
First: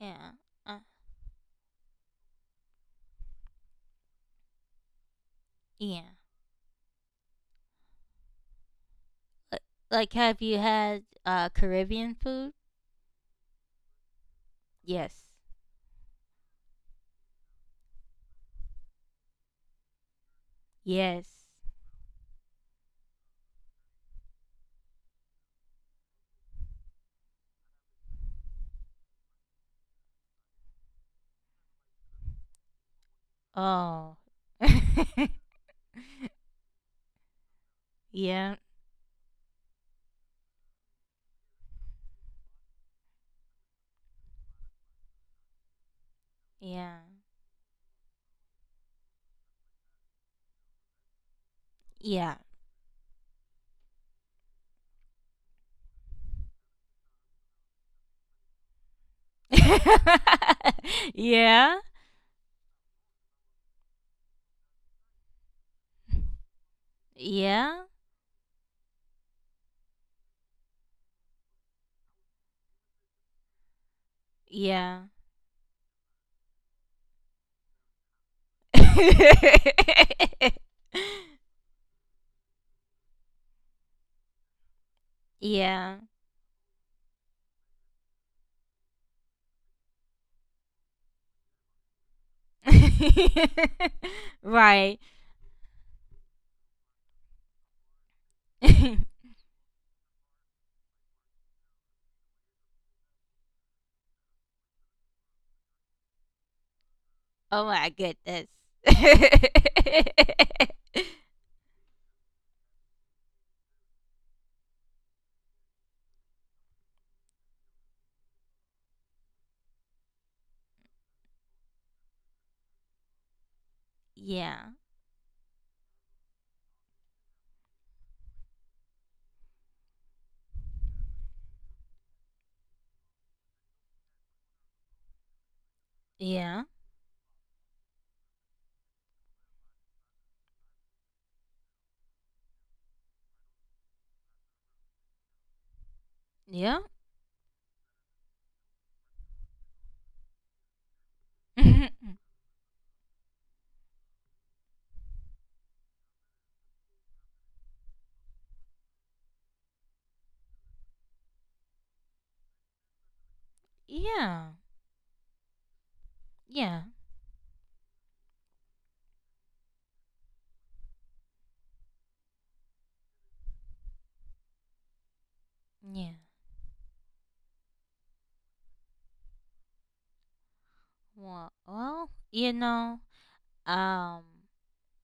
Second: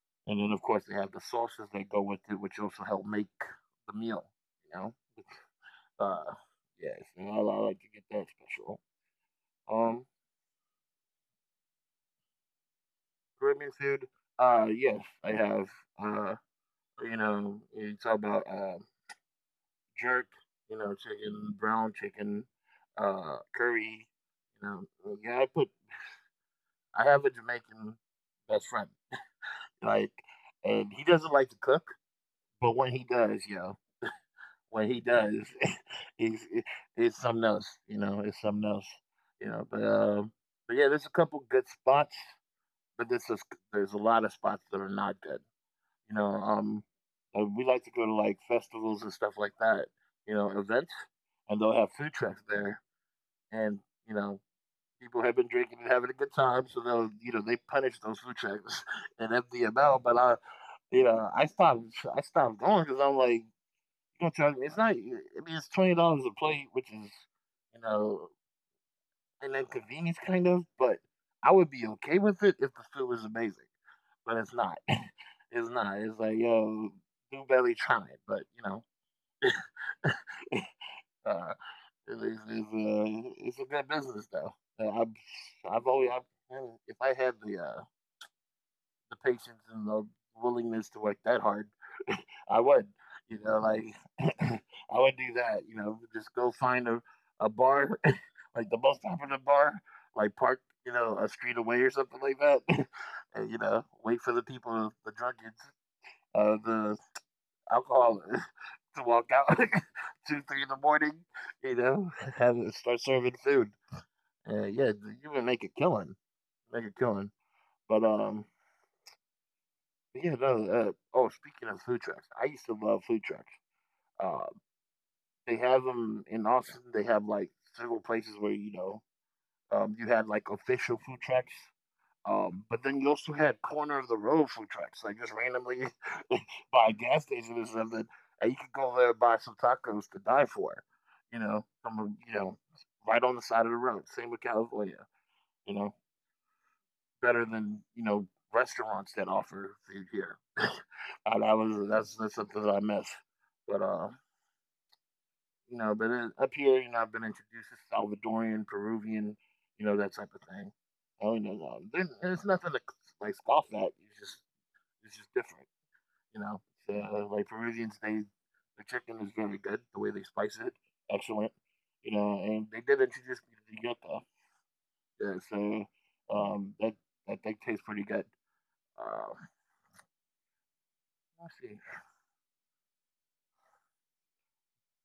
Speaker 1: Yeah.
Speaker 2: and then, of
Speaker 1: Uh,
Speaker 2: course, they have the sauces that go with it, which also help make the meal. You know,
Speaker 1: yeah.
Speaker 2: uh, yes, and I like to get that special.
Speaker 1: Li-
Speaker 2: Um,
Speaker 1: Like, have you had Caribbean food?
Speaker 2: Caribbean food, yes,
Speaker 1: Yes.
Speaker 2: I have. Uh, you know, you talk about jerk, you know,
Speaker 1: Yes.
Speaker 2: chicken, brown chicken, curry. You know, yeah, I put. I have a Jamaican best friend, like, and he doesn't like to cook, but when he does, yeah.
Speaker 1: Oh.
Speaker 2: What he does is it, it's something else, you know, it's
Speaker 1: Yeah,
Speaker 2: something else, you know. But yeah, there's a couple good spots, but there's just, there's a lot of spots that are not good, you know.
Speaker 1: yeah.
Speaker 2: We like to go to like festivals and stuff like that, you know, events, and they'll have food
Speaker 1: Yeah.
Speaker 2: trucks there, and you know. People have been drinking and having a good time, so they'll, you know, they punish those food trucks and empty them out. But I, you know,
Speaker 1: Yeah.
Speaker 2: I stopped going because I'm like, you know, charge it's not I mean, it's $20 a plate, which is, you
Speaker 1: Yeah.
Speaker 2: know, an inconvenience kind of, but I would be okay with it if the food was amazing, but it's not.
Speaker 1: Yeah.
Speaker 2: It's not. It's like, yo, do barely try it, but, you know, uh, it's a good business though. Uh, I've I've
Speaker 1: Yeah.
Speaker 2: always I've, if I had the patience and the willingness to work that hard, I would. You know, like I
Speaker 1: Right.
Speaker 2: would do that. You know, just go find a bar, like the most popular bar, like park, you know, a street away or something like that, and you know, wait for the people, the drunkards, the
Speaker 1: Oh my
Speaker 2: alcohol
Speaker 1: goodness.
Speaker 2: to walk out two, three in the morning. You know, have it start serving food. Yeah, you would make a killing, make a killing. But yeah, no. Oh, speaking of food trucks, I used to love food trucks. Uh,
Speaker 1: Yeah.
Speaker 2: they have them in Austin. They have like several places where you know you had like official food trucks, but then you also had corner of the road food trucks, like just randomly
Speaker 1: Yeah.
Speaker 2: by a gas station or something, and you could go there and buy some tacos to die for. You know, you know right on the side of the road. Same with California. You know,
Speaker 1: Yeah.
Speaker 2: better than you know restaurants that offer food here. That's something that I miss. But you know, but then up here, you know, I've been introduced to Salvadorian, Peruvian, you know, that type of thing. Oh, you know, then it's nothing to like scoff at.
Speaker 1: Yeah.
Speaker 2: It's just different, you know.
Speaker 1: Yeah.
Speaker 2: So, like Peruvians, they the chicken is very good. The way they spice it, excellent. You know, and they did introduce me to the yuca, yeah, so
Speaker 1: Yeah.
Speaker 2: that that tastes pretty good. Uh,
Speaker 1: Well,
Speaker 2: let's see.
Speaker 1: well, you know, um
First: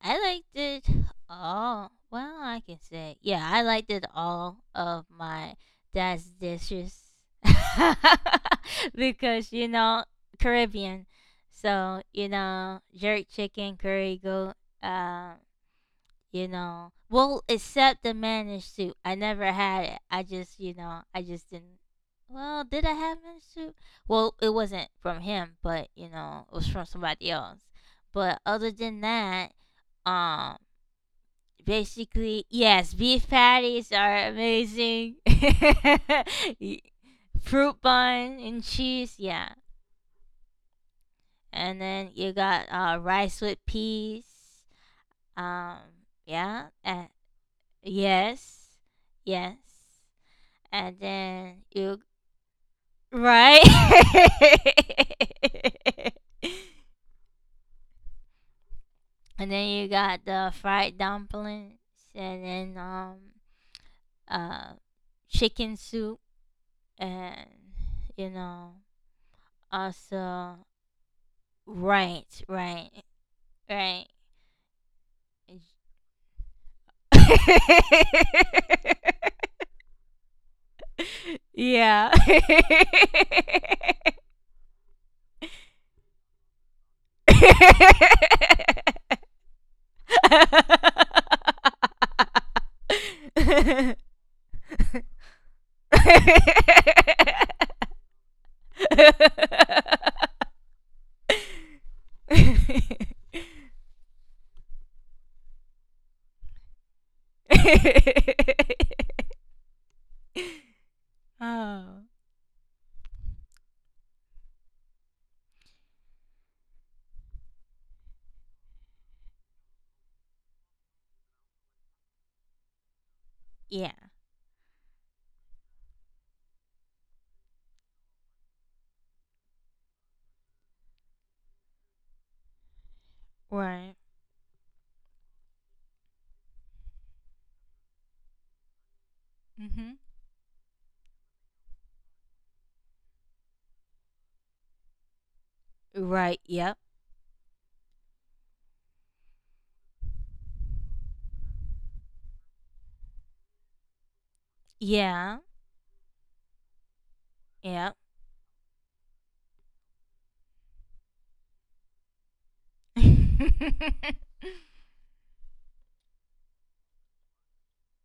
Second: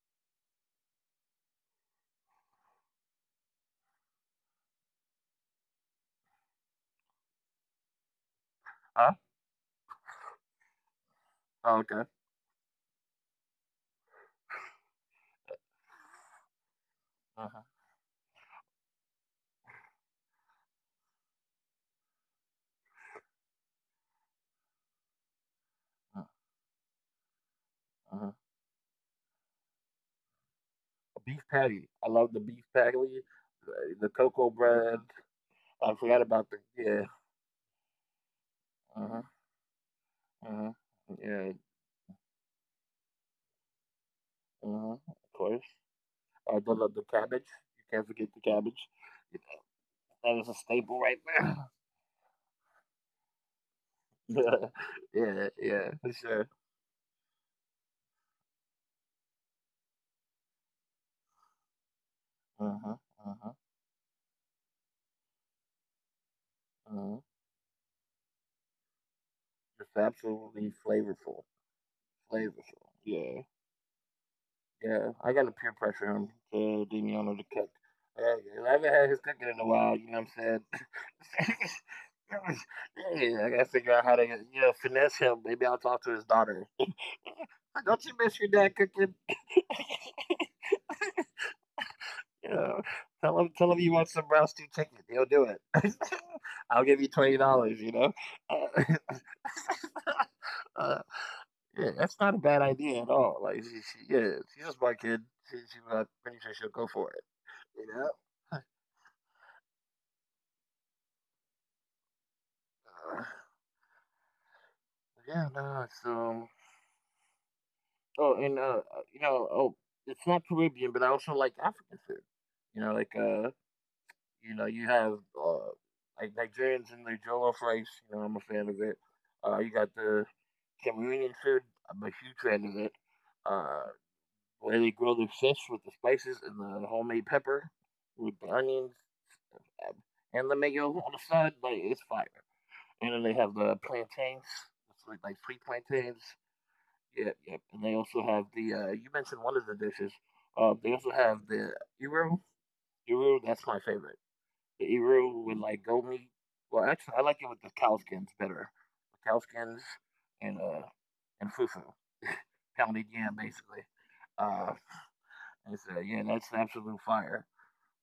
Speaker 1: I liked it all. Well, I can say, yeah, I liked it all of my dad's dishes
Speaker 2: Huh?
Speaker 1: because you know Caribbean,
Speaker 2: Oh,
Speaker 1: so
Speaker 2: okay.
Speaker 1: you know jerk chicken, curry goat, uh, you know. Well,
Speaker 2: Uh huh.
Speaker 1: except the managed soup, I never had it. I just, you know, I just didn't. Well, did I have managed soup? Well, it wasn't from him, but you
Speaker 2: Uh
Speaker 1: know, it was from somebody else.
Speaker 2: huh.
Speaker 1: But other than that, um
Speaker 2: A beef patty. I love the
Speaker 1: basically,
Speaker 2: beef
Speaker 1: yes,
Speaker 2: patty,
Speaker 1: beef patties
Speaker 2: the
Speaker 1: are
Speaker 2: cocoa bread.
Speaker 1: amazing.
Speaker 2: I forgot about the
Speaker 1: Y-
Speaker 2: yeah,
Speaker 1: Fruit bun and
Speaker 2: uh
Speaker 1: cheese,
Speaker 2: huh.
Speaker 1: yeah.
Speaker 2: Uh huh. Yeah.
Speaker 1: And then you got rice with peas.
Speaker 2: Uh huh. Of course,
Speaker 1: Um,
Speaker 2: I
Speaker 1: yeah,
Speaker 2: do love the cabbage. You can't forget the
Speaker 1: yes,
Speaker 2: cabbage.
Speaker 1: yes.
Speaker 2: That is a staple
Speaker 1: And
Speaker 2: right there.
Speaker 1: then you, right?
Speaker 2: Yeah, yeah, yeah. For sure.
Speaker 1: and then you got the fried dumplings, and
Speaker 2: Uh
Speaker 1: then
Speaker 2: huh. Uh huh.
Speaker 1: uh, chicken soup
Speaker 2: Uh huh.
Speaker 1: and you know
Speaker 2: It's
Speaker 1: also
Speaker 2: absolutely flavorful.
Speaker 1: right right
Speaker 2: Flavorful. Yeah.
Speaker 1: right
Speaker 2: Yeah, I gotta peer pressure him to leave me Damiano to cook. I haven't had his cooking in a while, you know what I'm saying?
Speaker 1: yeah
Speaker 2: Yeah, I gotta figure out how to, you know, finesse him. Maybe I'll talk to his daughter. Don't you miss your dad cooking? You know, tell him you want some brown stew chicken. He'll do it. I'll give you $20. You know, uh, uh, yeah, that's not a bad idea at all. Like, yeah, she's just my kid. I'm pretty sure she'll go for it. You know.
Speaker 1: Oh,
Speaker 2: Uh, Yeah, no, it's Oh, and you know, oh, it's not Caribbean, but I also like African food. You know, like
Speaker 1: yeah.
Speaker 2: you know, you have like Nigerians and their jollof rice. You know, I'm a fan of it. You got the Cameroonian food. I'm a huge fan of it. Uh,
Speaker 1: Right.
Speaker 2: where they grow the fish with the spices and the homemade pepper with the onions
Speaker 1: Mm-hmm.
Speaker 2: uh, and the mayo on the side, like it's fire. And then they have the plantains, it's like sweet plantains.
Speaker 1: Right. Yep.
Speaker 2: Yep, yep. And they also have the you mentioned one of the dishes. They also have the iru. Iru, that's my favorite. The
Speaker 1: Yeah.
Speaker 2: iru with like goat meat. Well, actually, I like it with the
Speaker 1: Yep.
Speaker 2: cow skins better. The cow skins and uh and fufu, pounded yam basically. Uh, and so yeah, that's absolute fire.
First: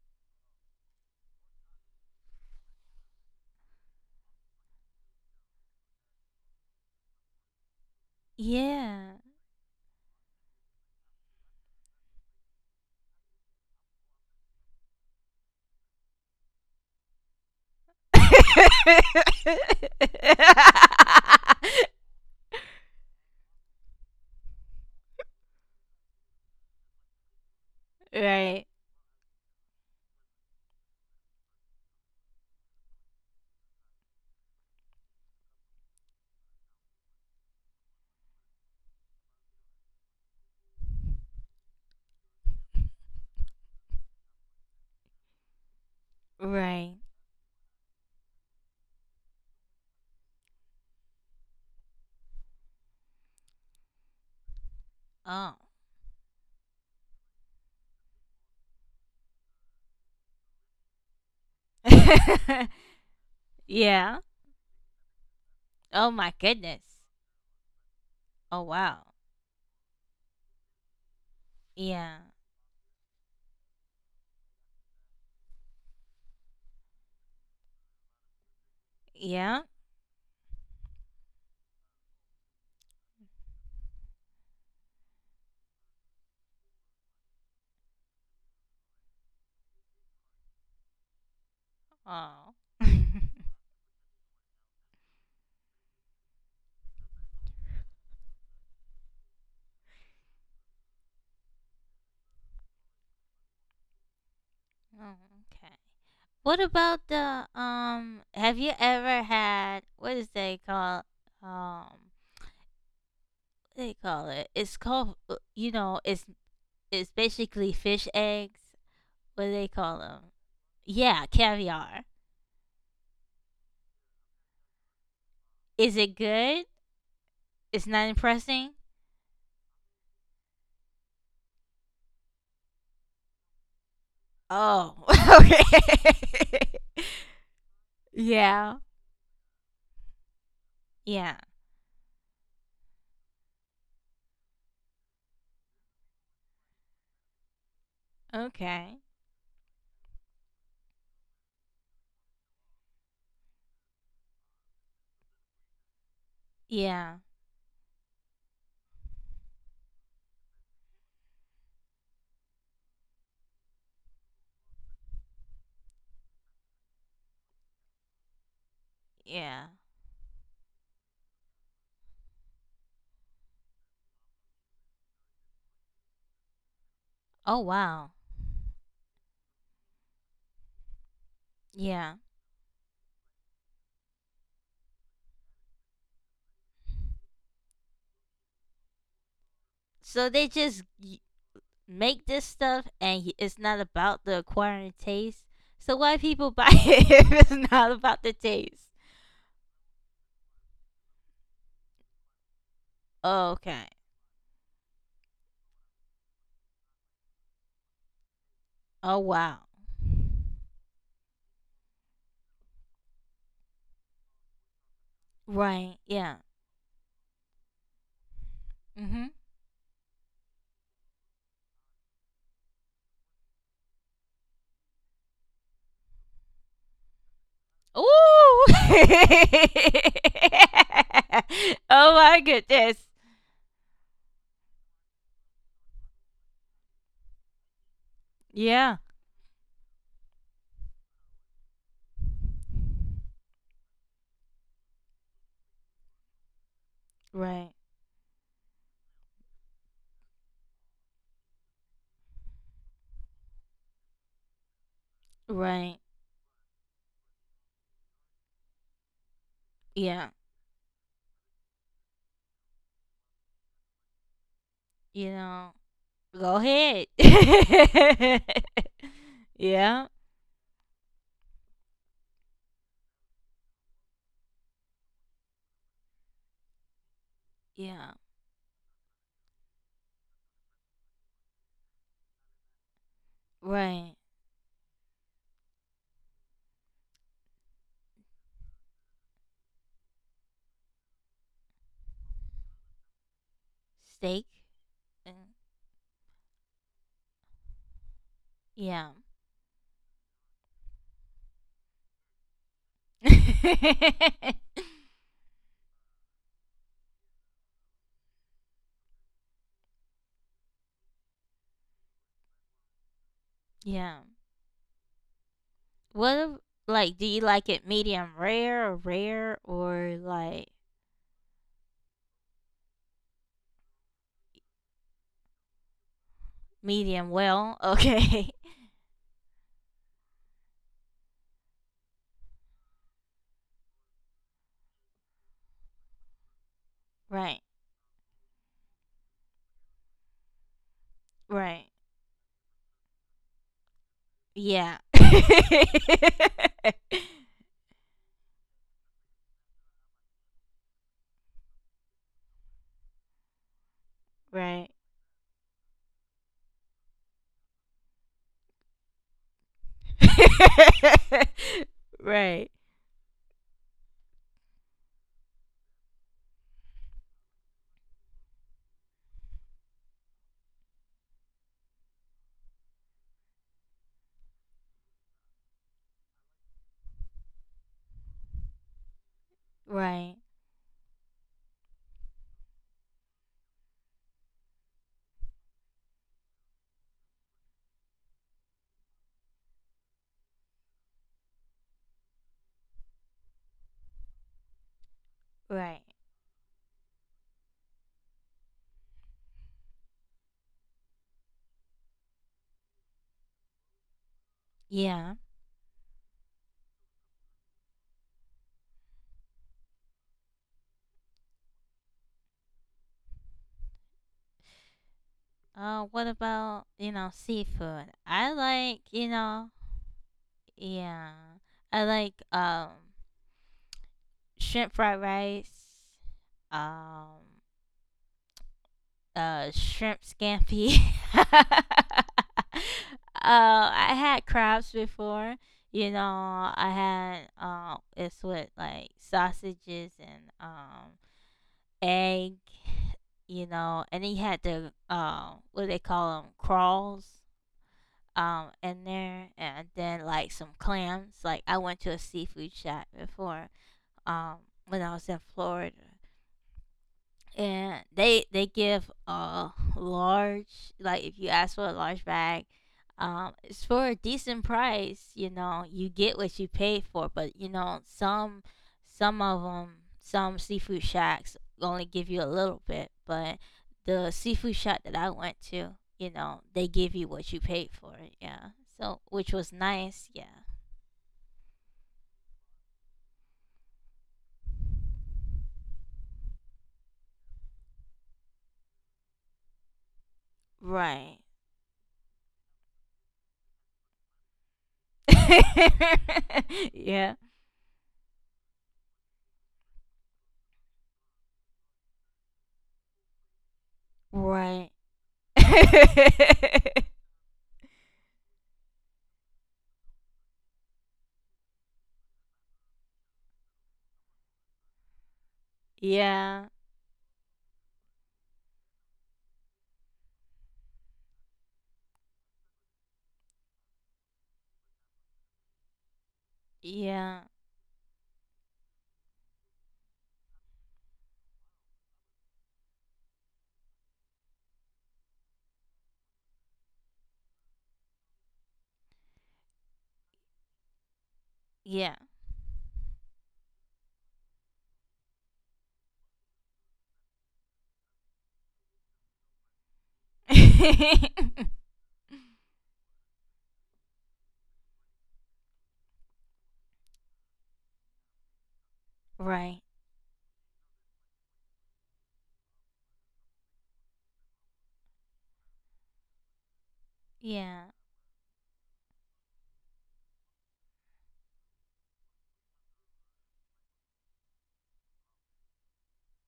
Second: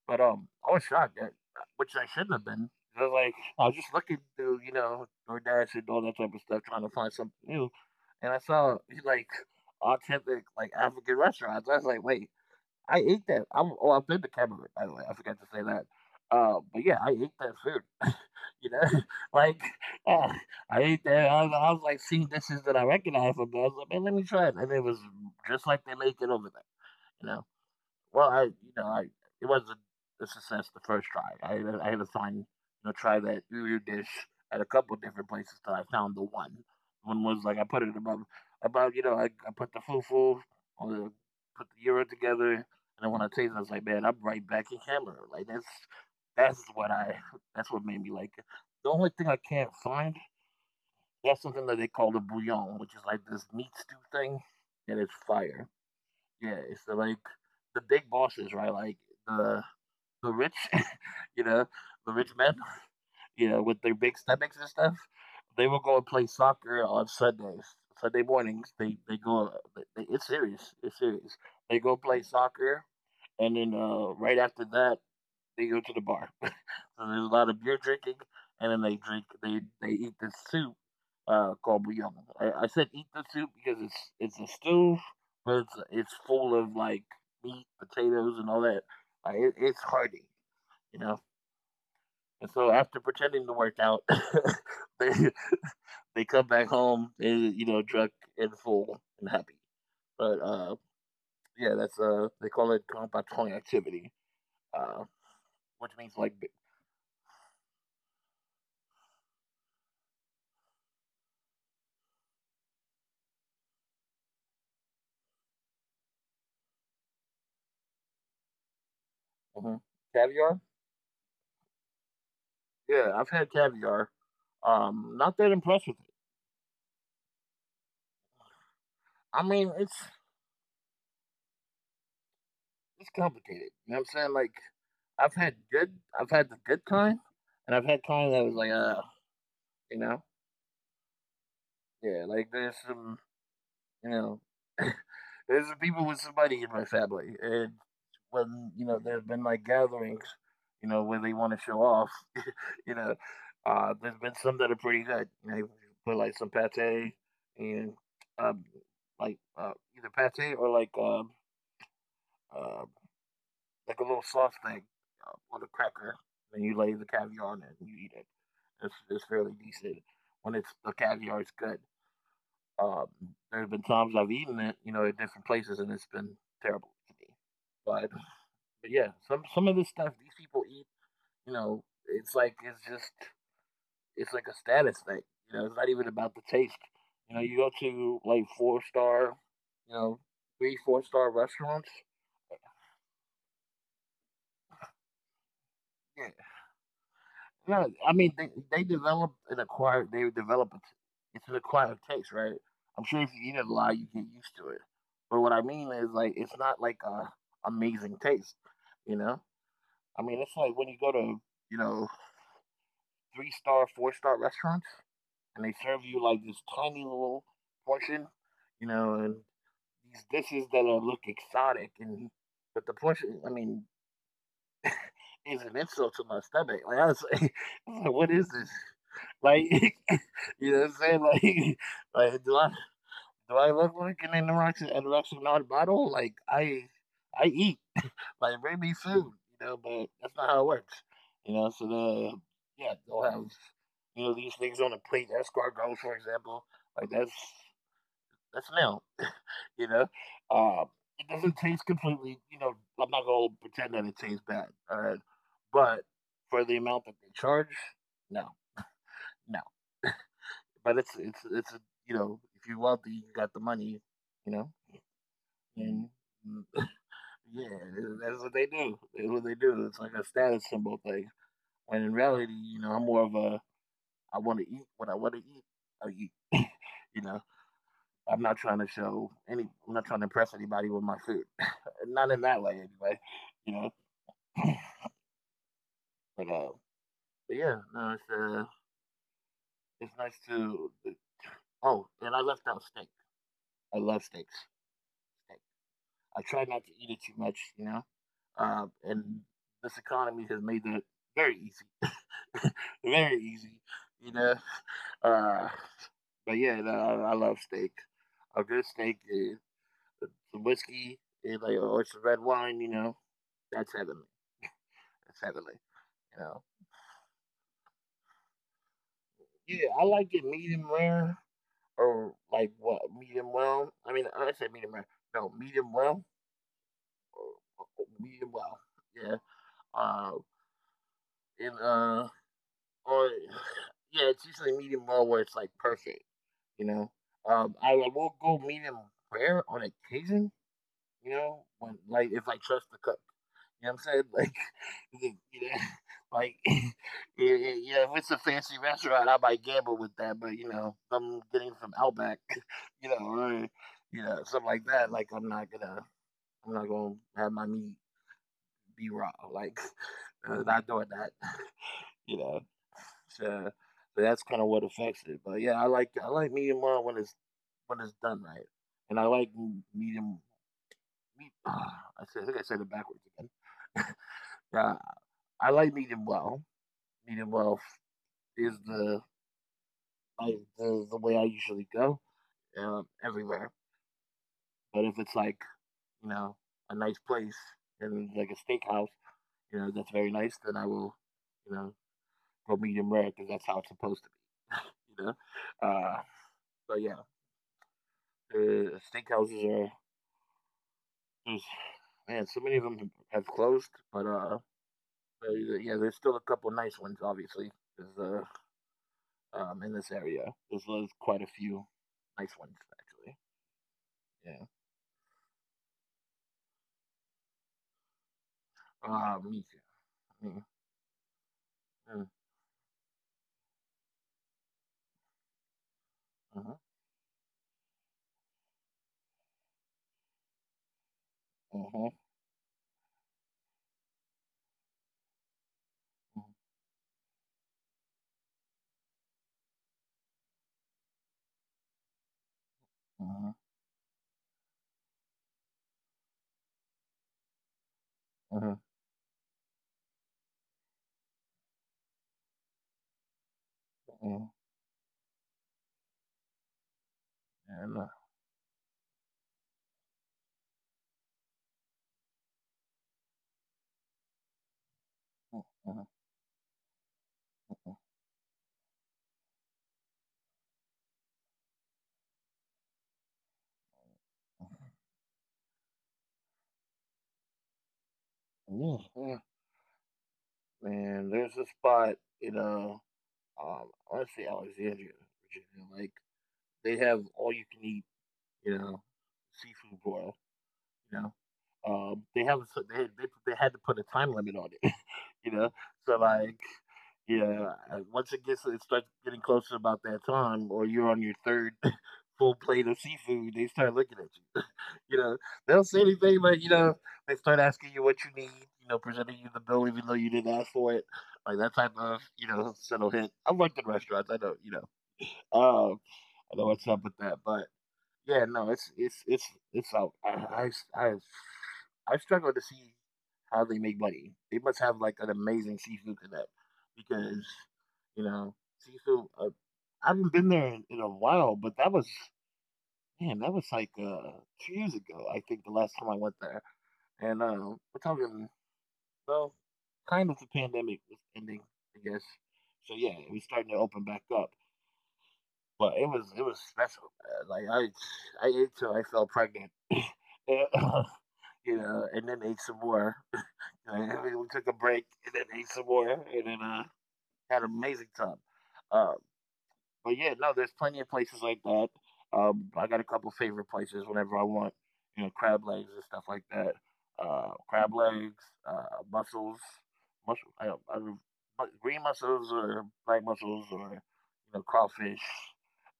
Speaker 2: But, I was shocked that which I shouldn't have been. 'Cause, like, I was just looking through, you know, DoorDash and all that type of stuff, trying to find something new, and I saw,
Speaker 1: Yeah.
Speaker 2: like, authentic, like, African restaurants. I was like, wait, I ate that. Oh, I've been to Cameroon, by the way. I forgot to say that. But yeah, I ate that food, you know? Like, uh, I ate that. I was like, seeing dishes that I recognize from there. I was like, man, let me try it. And it was just like they make it over there, you know?
Speaker 1: right.
Speaker 2: Well, I you know, I it wasn't a success the first try. I had to find, you know, try that earlier dish at a couple different places till I found the one. One was like I put it above about, you know, I put the fufu or the, put the gyro together and then when I tasted, I was like, man, I'm right back in camera. Like
Speaker 1: Right.
Speaker 2: that's what I that's what made me like it. The only thing I can't find, that's something that they call the bouillon, which is like this meat stew thing and it's
Speaker 1: Oh.
Speaker 2: fire. Yeah, it's the, like the big bosses, right? Like the the rich, you know, the rich men, you know, with their big
Speaker 1: yeah.
Speaker 2: stomachs and stuff. They will go and
Speaker 1: Oh
Speaker 2: play
Speaker 1: my
Speaker 2: soccer
Speaker 1: goodness.
Speaker 2: on Sundays, Sunday
Speaker 1: Oh
Speaker 2: mornings.
Speaker 1: wow.
Speaker 2: They go. It's serious. It's serious. They go
Speaker 1: Yeah.
Speaker 2: play soccer, and then right after that, they go to the bar. So there's a lot of beer drinking, and then they drink.
Speaker 1: Yeah.
Speaker 2: They eat this soup called bouillon. I said eat the soup because it's a stew, but it's full of like meat, potatoes, and all that. Like, it's hearty, you know.
Speaker 1: Oh.
Speaker 2: And so after pretending to work out, they they come back home, they, you know, drunk and full and happy. But yeah, that's they call it compagnon activity, uh,
Speaker 1: Oh, okay.
Speaker 2: which means like.
Speaker 1: What about the have you ever had what is they called? Um what they call it? It's called you know it's basically fish eggs. What do they
Speaker 2: Hmm.
Speaker 1: call them?
Speaker 2: Caviar?
Speaker 1: Yeah, caviar.
Speaker 2: Yeah, I've had caviar. Not that impressed
Speaker 1: Is
Speaker 2: with it.
Speaker 1: it good? It's not impressing.
Speaker 2: I mean, it's complicated. You know what I'm saying? Like
Speaker 1: Oh,
Speaker 2: I've had good, I've had the
Speaker 1: okay.
Speaker 2: good kind, and I've had kind that was like,
Speaker 1: yeah,
Speaker 2: you know,
Speaker 1: yeah.
Speaker 2: yeah, like there's some, you know, there's some people with somebody in my family, and when
Speaker 1: Okay.
Speaker 2: there's been like gatherings, where they want to show off. You know, there's been some that are pretty good. You know, you put like some pate
Speaker 1: Yeah,
Speaker 2: and um, like either pate or uh, like a little soft thing on a cracker. Then you lay the caviar on it and you eat it. It's fairly
Speaker 1: yeah.
Speaker 2: decent. When it's the caviar, it's good. Um, there have been times I've eaten it, at different places, and it's been terrible to me.
Speaker 1: Oh
Speaker 2: But
Speaker 1: wow.
Speaker 2: but yeah, some of this stuff these people eat,
Speaker 1: Yeah.
Speaker 2: it's like it's just it's like a status thing. You know, it's not even about the taste. You know, you go to like four star, you know,
Speaker 1: So they
Speaker 2: three
Speaker 1: just
Speaker 2: four star restaurants.
Speaker 1: make this stuff, and it's not about the acquiring taste. So why
Speaker 2: Yeah,
Speaker 1: people buy it if it's
Speaker 2: no,
Speaker 1: not
Speaker 2: I
Speaker 1: about
Speaker 2: mean,
Speaker 1: the
Speaker 2: they
Speaker 1: taste?
Speaker 2: develop an acquired. They develop a t- It's an acquired taste, right? I'm sure if you
Speaker 1: Oh,
Speaker 2: eat it a
Speaker 1: okay.
Speaker 2: lot, you get used to it. But what I mean is, like, it's not like a amazing taste. You
Speaker 1: Oh
Speaker 2: know,
Speaker 1: wow.
Speaker 2: I mean, it's like when you go to you know three star, four-star restaurants, and they serve
Speaker 1: Right.
Speaker 2: you like
Speaker 1: Yeah.
Speaker 2: this tiny little portion,
Speaker 1: Mhm.
Speaker 2: and these dishes that are, look exotic and but the portion I mean is an insult to my stomach. Like I was like, I was
Speaker 1: Ooh.
Speaker 2: like, what is this? Like you know what I'm saying? Like
Speaker 1: oh my
Speaker 2: like do I
Speaker 1: goodness.
Speaker 2: do I look like an anorexic non model? Like I eat. Like bring me
Speaker 1: Yeah.
Speaker 2: food, but that's not how it works. You know, so the yeah, they'll have, these things on the plate, escargot for example. Like that's
Speaker 1: Right.
Speaker 2: that's now. You know, um, it doesn't taste completely. You know, I'm not gonna pretend that it tastes bad. All right,
Speaker 1: Right.
Speaker 2: but for the amount that they charge, no, no.
Speaker 1: Yeah.
Speaker 2: But it's a, if you're wealthy, you got the money. You know,
Speaker 1: You know.
Speaker 2: and
Speaker 1: Go
Speaker 2: mm,
Speaker 1: ahead.
Speaker 2: yeah, that's what they do. That's what they do. It's
Speaker 1: yeah.
Speaker 2: like a status symbol thing. When in reality, I'm more of a, I want to eat what I want to eat. I eat. you know,
Speaker 1: Yeah.
Speaker 2: I'm not trying to show any. I'm not trying to impress anybody with my food. Not in that way, anyway. You know.
Speaker 1: Right.
Speaker 2: but uh, but, yeah, no, it's nice to. Oh, and I left out steak. I love
Speaker 1: Steak.
Speaker 2: steaks.
Speaker 1: Uh,
Speaker 2: Steak. I try not to eat it too much, you know. Uh,
Speaker 1: Yeah.
Speaker 2: and this economy has made that very easy, very easy, you know. Uh, but yeah, no, I love steak. A good steak, some whiskey, and like or some red wine, you know. That's
Speaker 1: yeah.
Speaker 2: heaven. Exactly.
Speaker 1: What
Speaker 2: You
Speaker 1: ab-
Speaker 2: know.
Speaker 1: like do you like it medium rare or rare
Speaker 2: Yeah, I
Speaker 1: or
Speaker 2: like it
Speaker 1: like
Speaker 2: medium rare or like what, medium well. I mean, I said medium rare. No, medium well
Speaker 1: medium well.
Speaker 2: or
Speaker 1: Okay.
Speaker 2: medium well. Yeah. Uh, and Or yeah, it's usually medium well where it's like perfect. You
Speaker 1: right.
Speaker 2: know. I will go medium rare on occasion. You
Speaker 1: Right.
Speaker 2: know, when like if I trust the cook. You know what I'm saying?
Speaker 1: Yeah.
Speaker 2: Like, you know, like, yeah, yeah, yeah, if it's a fancy restaurant, I might gamble with that. But if I'm getting from Outback, or,
Speaker 1: right.
Speaker 2: something like that. Like, I'm not gonna have my meat be raw. Like, not doing that.
Speaker 1: right.
Speaker 2: You know, so, that's kind of what affects it. But yeah, I like medium well when it's done right, and I like medium. I think I said it backwards again. Yeah, I like medium well. Medium well f- is the
Speaker 1: Right.
Speaker 2: like the way I usually go everywhere. But if it's like you know a nice place and like a steakhouse, that's very nice, then I will you know go medium rare because that's how it's supposed to be. you know,
Speaker 1: Right.
Speaker 2: uh, but yeah, the steakhouses are there's, man, so many of them have closed,
Speaker 1: Yeah.
Speaker 2: but, yeah, there's still a couple nice ones, obviously. 'Cause, in this area. There's quite a few nice ones actually. Yeah.
Speaker 1: What about, you know, seafood? I like, you know,
Speaker 2: Me too. Mm,
Speaker 1: yeah. I
Speaker 2: mm,
Speaker 1: like shrimp fried rice.
Speaker 2: mhm,
Speaker 1: Um shrimp scampi. uh,
Speaker 2: mhm,
Speaker 1: I had crabs before. You know, I had it's with like sausages and egg. You
Speaker 2: mhm,
Speaker 1: know, and then you had the what do they call them? Crawls in
Speaker 2: mhm,
Speaker 1: there, and then like some clams. Like I went to a seafood shop before um
Speaker 2: mhm.
Speaker 1: when I was in Florida and
Speaker 2: And
Speaker 1: they give a large like if you ask for a large bag it's for a decent price you know
Speaker 2: mm,
Speaker 1: you get
Speaker 2: mhm,
Speaker 1: what you paid for but you know some of them some seafood shacks only give you a little bit but the seafood shack that I went to you know they give you what you paid for yeah so
Speaker 2: mm,
Speaker 1: which was
Speaker 2: mm.
Speaker 1: nice yeah
Speaker 2: Man, there's a spot in I want to say Alexandria, Virginia. Like they have all you can eat, you know, seafood broil.
Speaker 1: right
Speaker 2: You know. They have, so they had to put a time limit on it. You know. So like,
Speaker 1: yeah
Speaker 2: yeah, once it starts getting closer about that time, or you're on your third full plate of seafood, they start looking at
Speaker 1: right
Speaker 2: you. You know, they don't say anything, but they start asking you what you need. You know, presenting you the bill even though you didn't ask for it, like that type of subtle hint. I worked in restaurants, I know, um,
Speaker 1: Yeah.
Speaker 2: I know what's up with that. But yeah, no, it's out. I I, I struggle to see how they make money. They must have like an amazing seafood connect because
Speaker 1: Yeah.
Speaker 2: you know seafood. I haven't been there in a while, but that was, man, that was like 2 years ago. I think the last time I went there, and we're talking, well, kind of the pandemic was ending, I guess.
Speaker 1: Yeah.
Speaker 2: So yeah, it was starting to open back up, but it was special, man. Like I ate till I felt pregnant. And, and then ate some more. And then we took a break and then ate some more and then had an amazing time. Um,
Speaker 1: right.
Speaker 2: but yeah, no, there's plenty of places like that. I got a couple favorite places whenever I want, you know, crab legs and stuff like that.
Speaker 1: Yeah.
Speaker 2: Crab legs, mussels, mussels, I, I, re- green mussels or black mussels or crawfish.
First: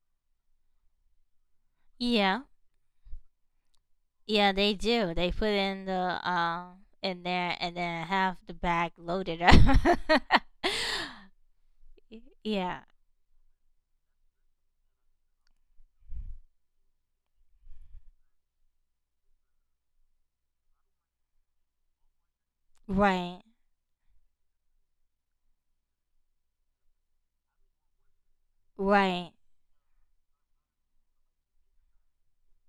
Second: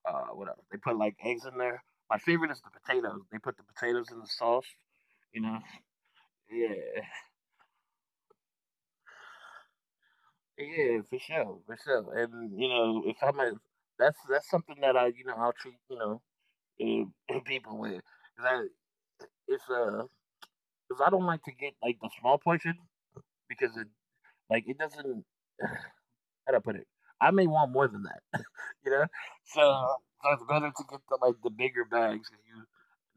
Speaker 2: Whatever they put like eggs in there. My
Speaker 1: Yeah.
Speaker 2: favorite is the potatoes. They put the potatoes in the
Speaker 1: Yeah,
Speaker 2: sauce.
Speaker 1: they do. They
Speaker 2: You
Speaker 1: put
Speaker 2: know,
Speaker 1: in the
Speaker 2: yeah,
Speaker 1: in there and then have the bag loaded up.
Speaker 2: yeah, for sure, for sure. And
Speaker 1: Yeah.
Speaker 2: if I'm a, that's something that I I'll treat and, and people with. 'Cause I, it's 'cause I don't like to get like the small portion because it
Speaker 1: Right.
Speaker 2: like it doesn't. How do I put it? I may want more than that, you know. So,
Speaker 1: Right.
Speaker 2: so, it's better to get the, like, the bigger bags. 'Cause you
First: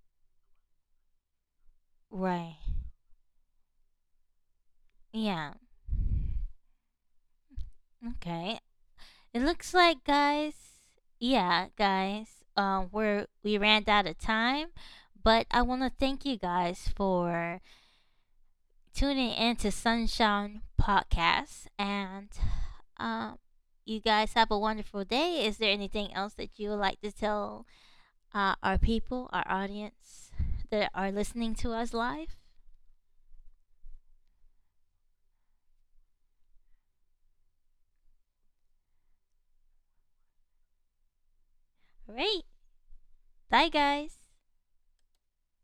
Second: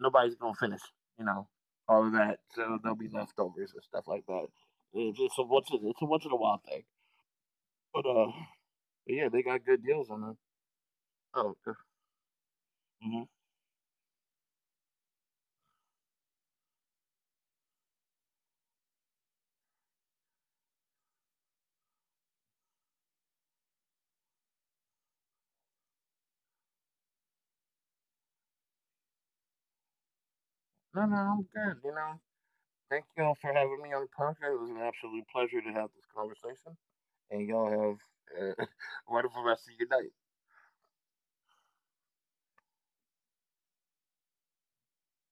Speaker 2: nobody's gonna finish, you know, all of that.
Speaker 1: Right.
Speaker 2: So there'll be leftovers and stuff like that. It's just a
Speaker 1: Yeah.
Speaker 2: once in, it's a once in a while thing. But uh,
Speaker 1: Okay.
Speaker 2: but yeah,
Speaker 1: It
Speaker 2: they got
Speaker 1: looks
Speaker 2: good
Speaker 1: like
Speaker 2: deals on them.
Speaker 1: guys,
Speaker 2: Oh,
Speaker 1: yeah,
Speaker 2: okay.
Speaker 1: guys,
Speaker 2: Mm-hmm.
Speaker 1: we ran out of time, but I want to thank you guys for tuning into Sunshine Podcast. And um, you guys have a wonderful day. Is there anything else that you would like to tell our people, our audience that are
Speaker 2: No,
Speaker 1: listening
Speaker 2: no,
Speaker 1: to
Speaker 2: I'm
Speaker 1: us
Speaker 2: good.
Speaker 1: live?
Speaker 2: You know, thank you all for having me on the podcast. It was an absolute pleasure to have this conversation. And y'all have a wonderful rest of your night.
Speaker 1: All right. Bye, guys.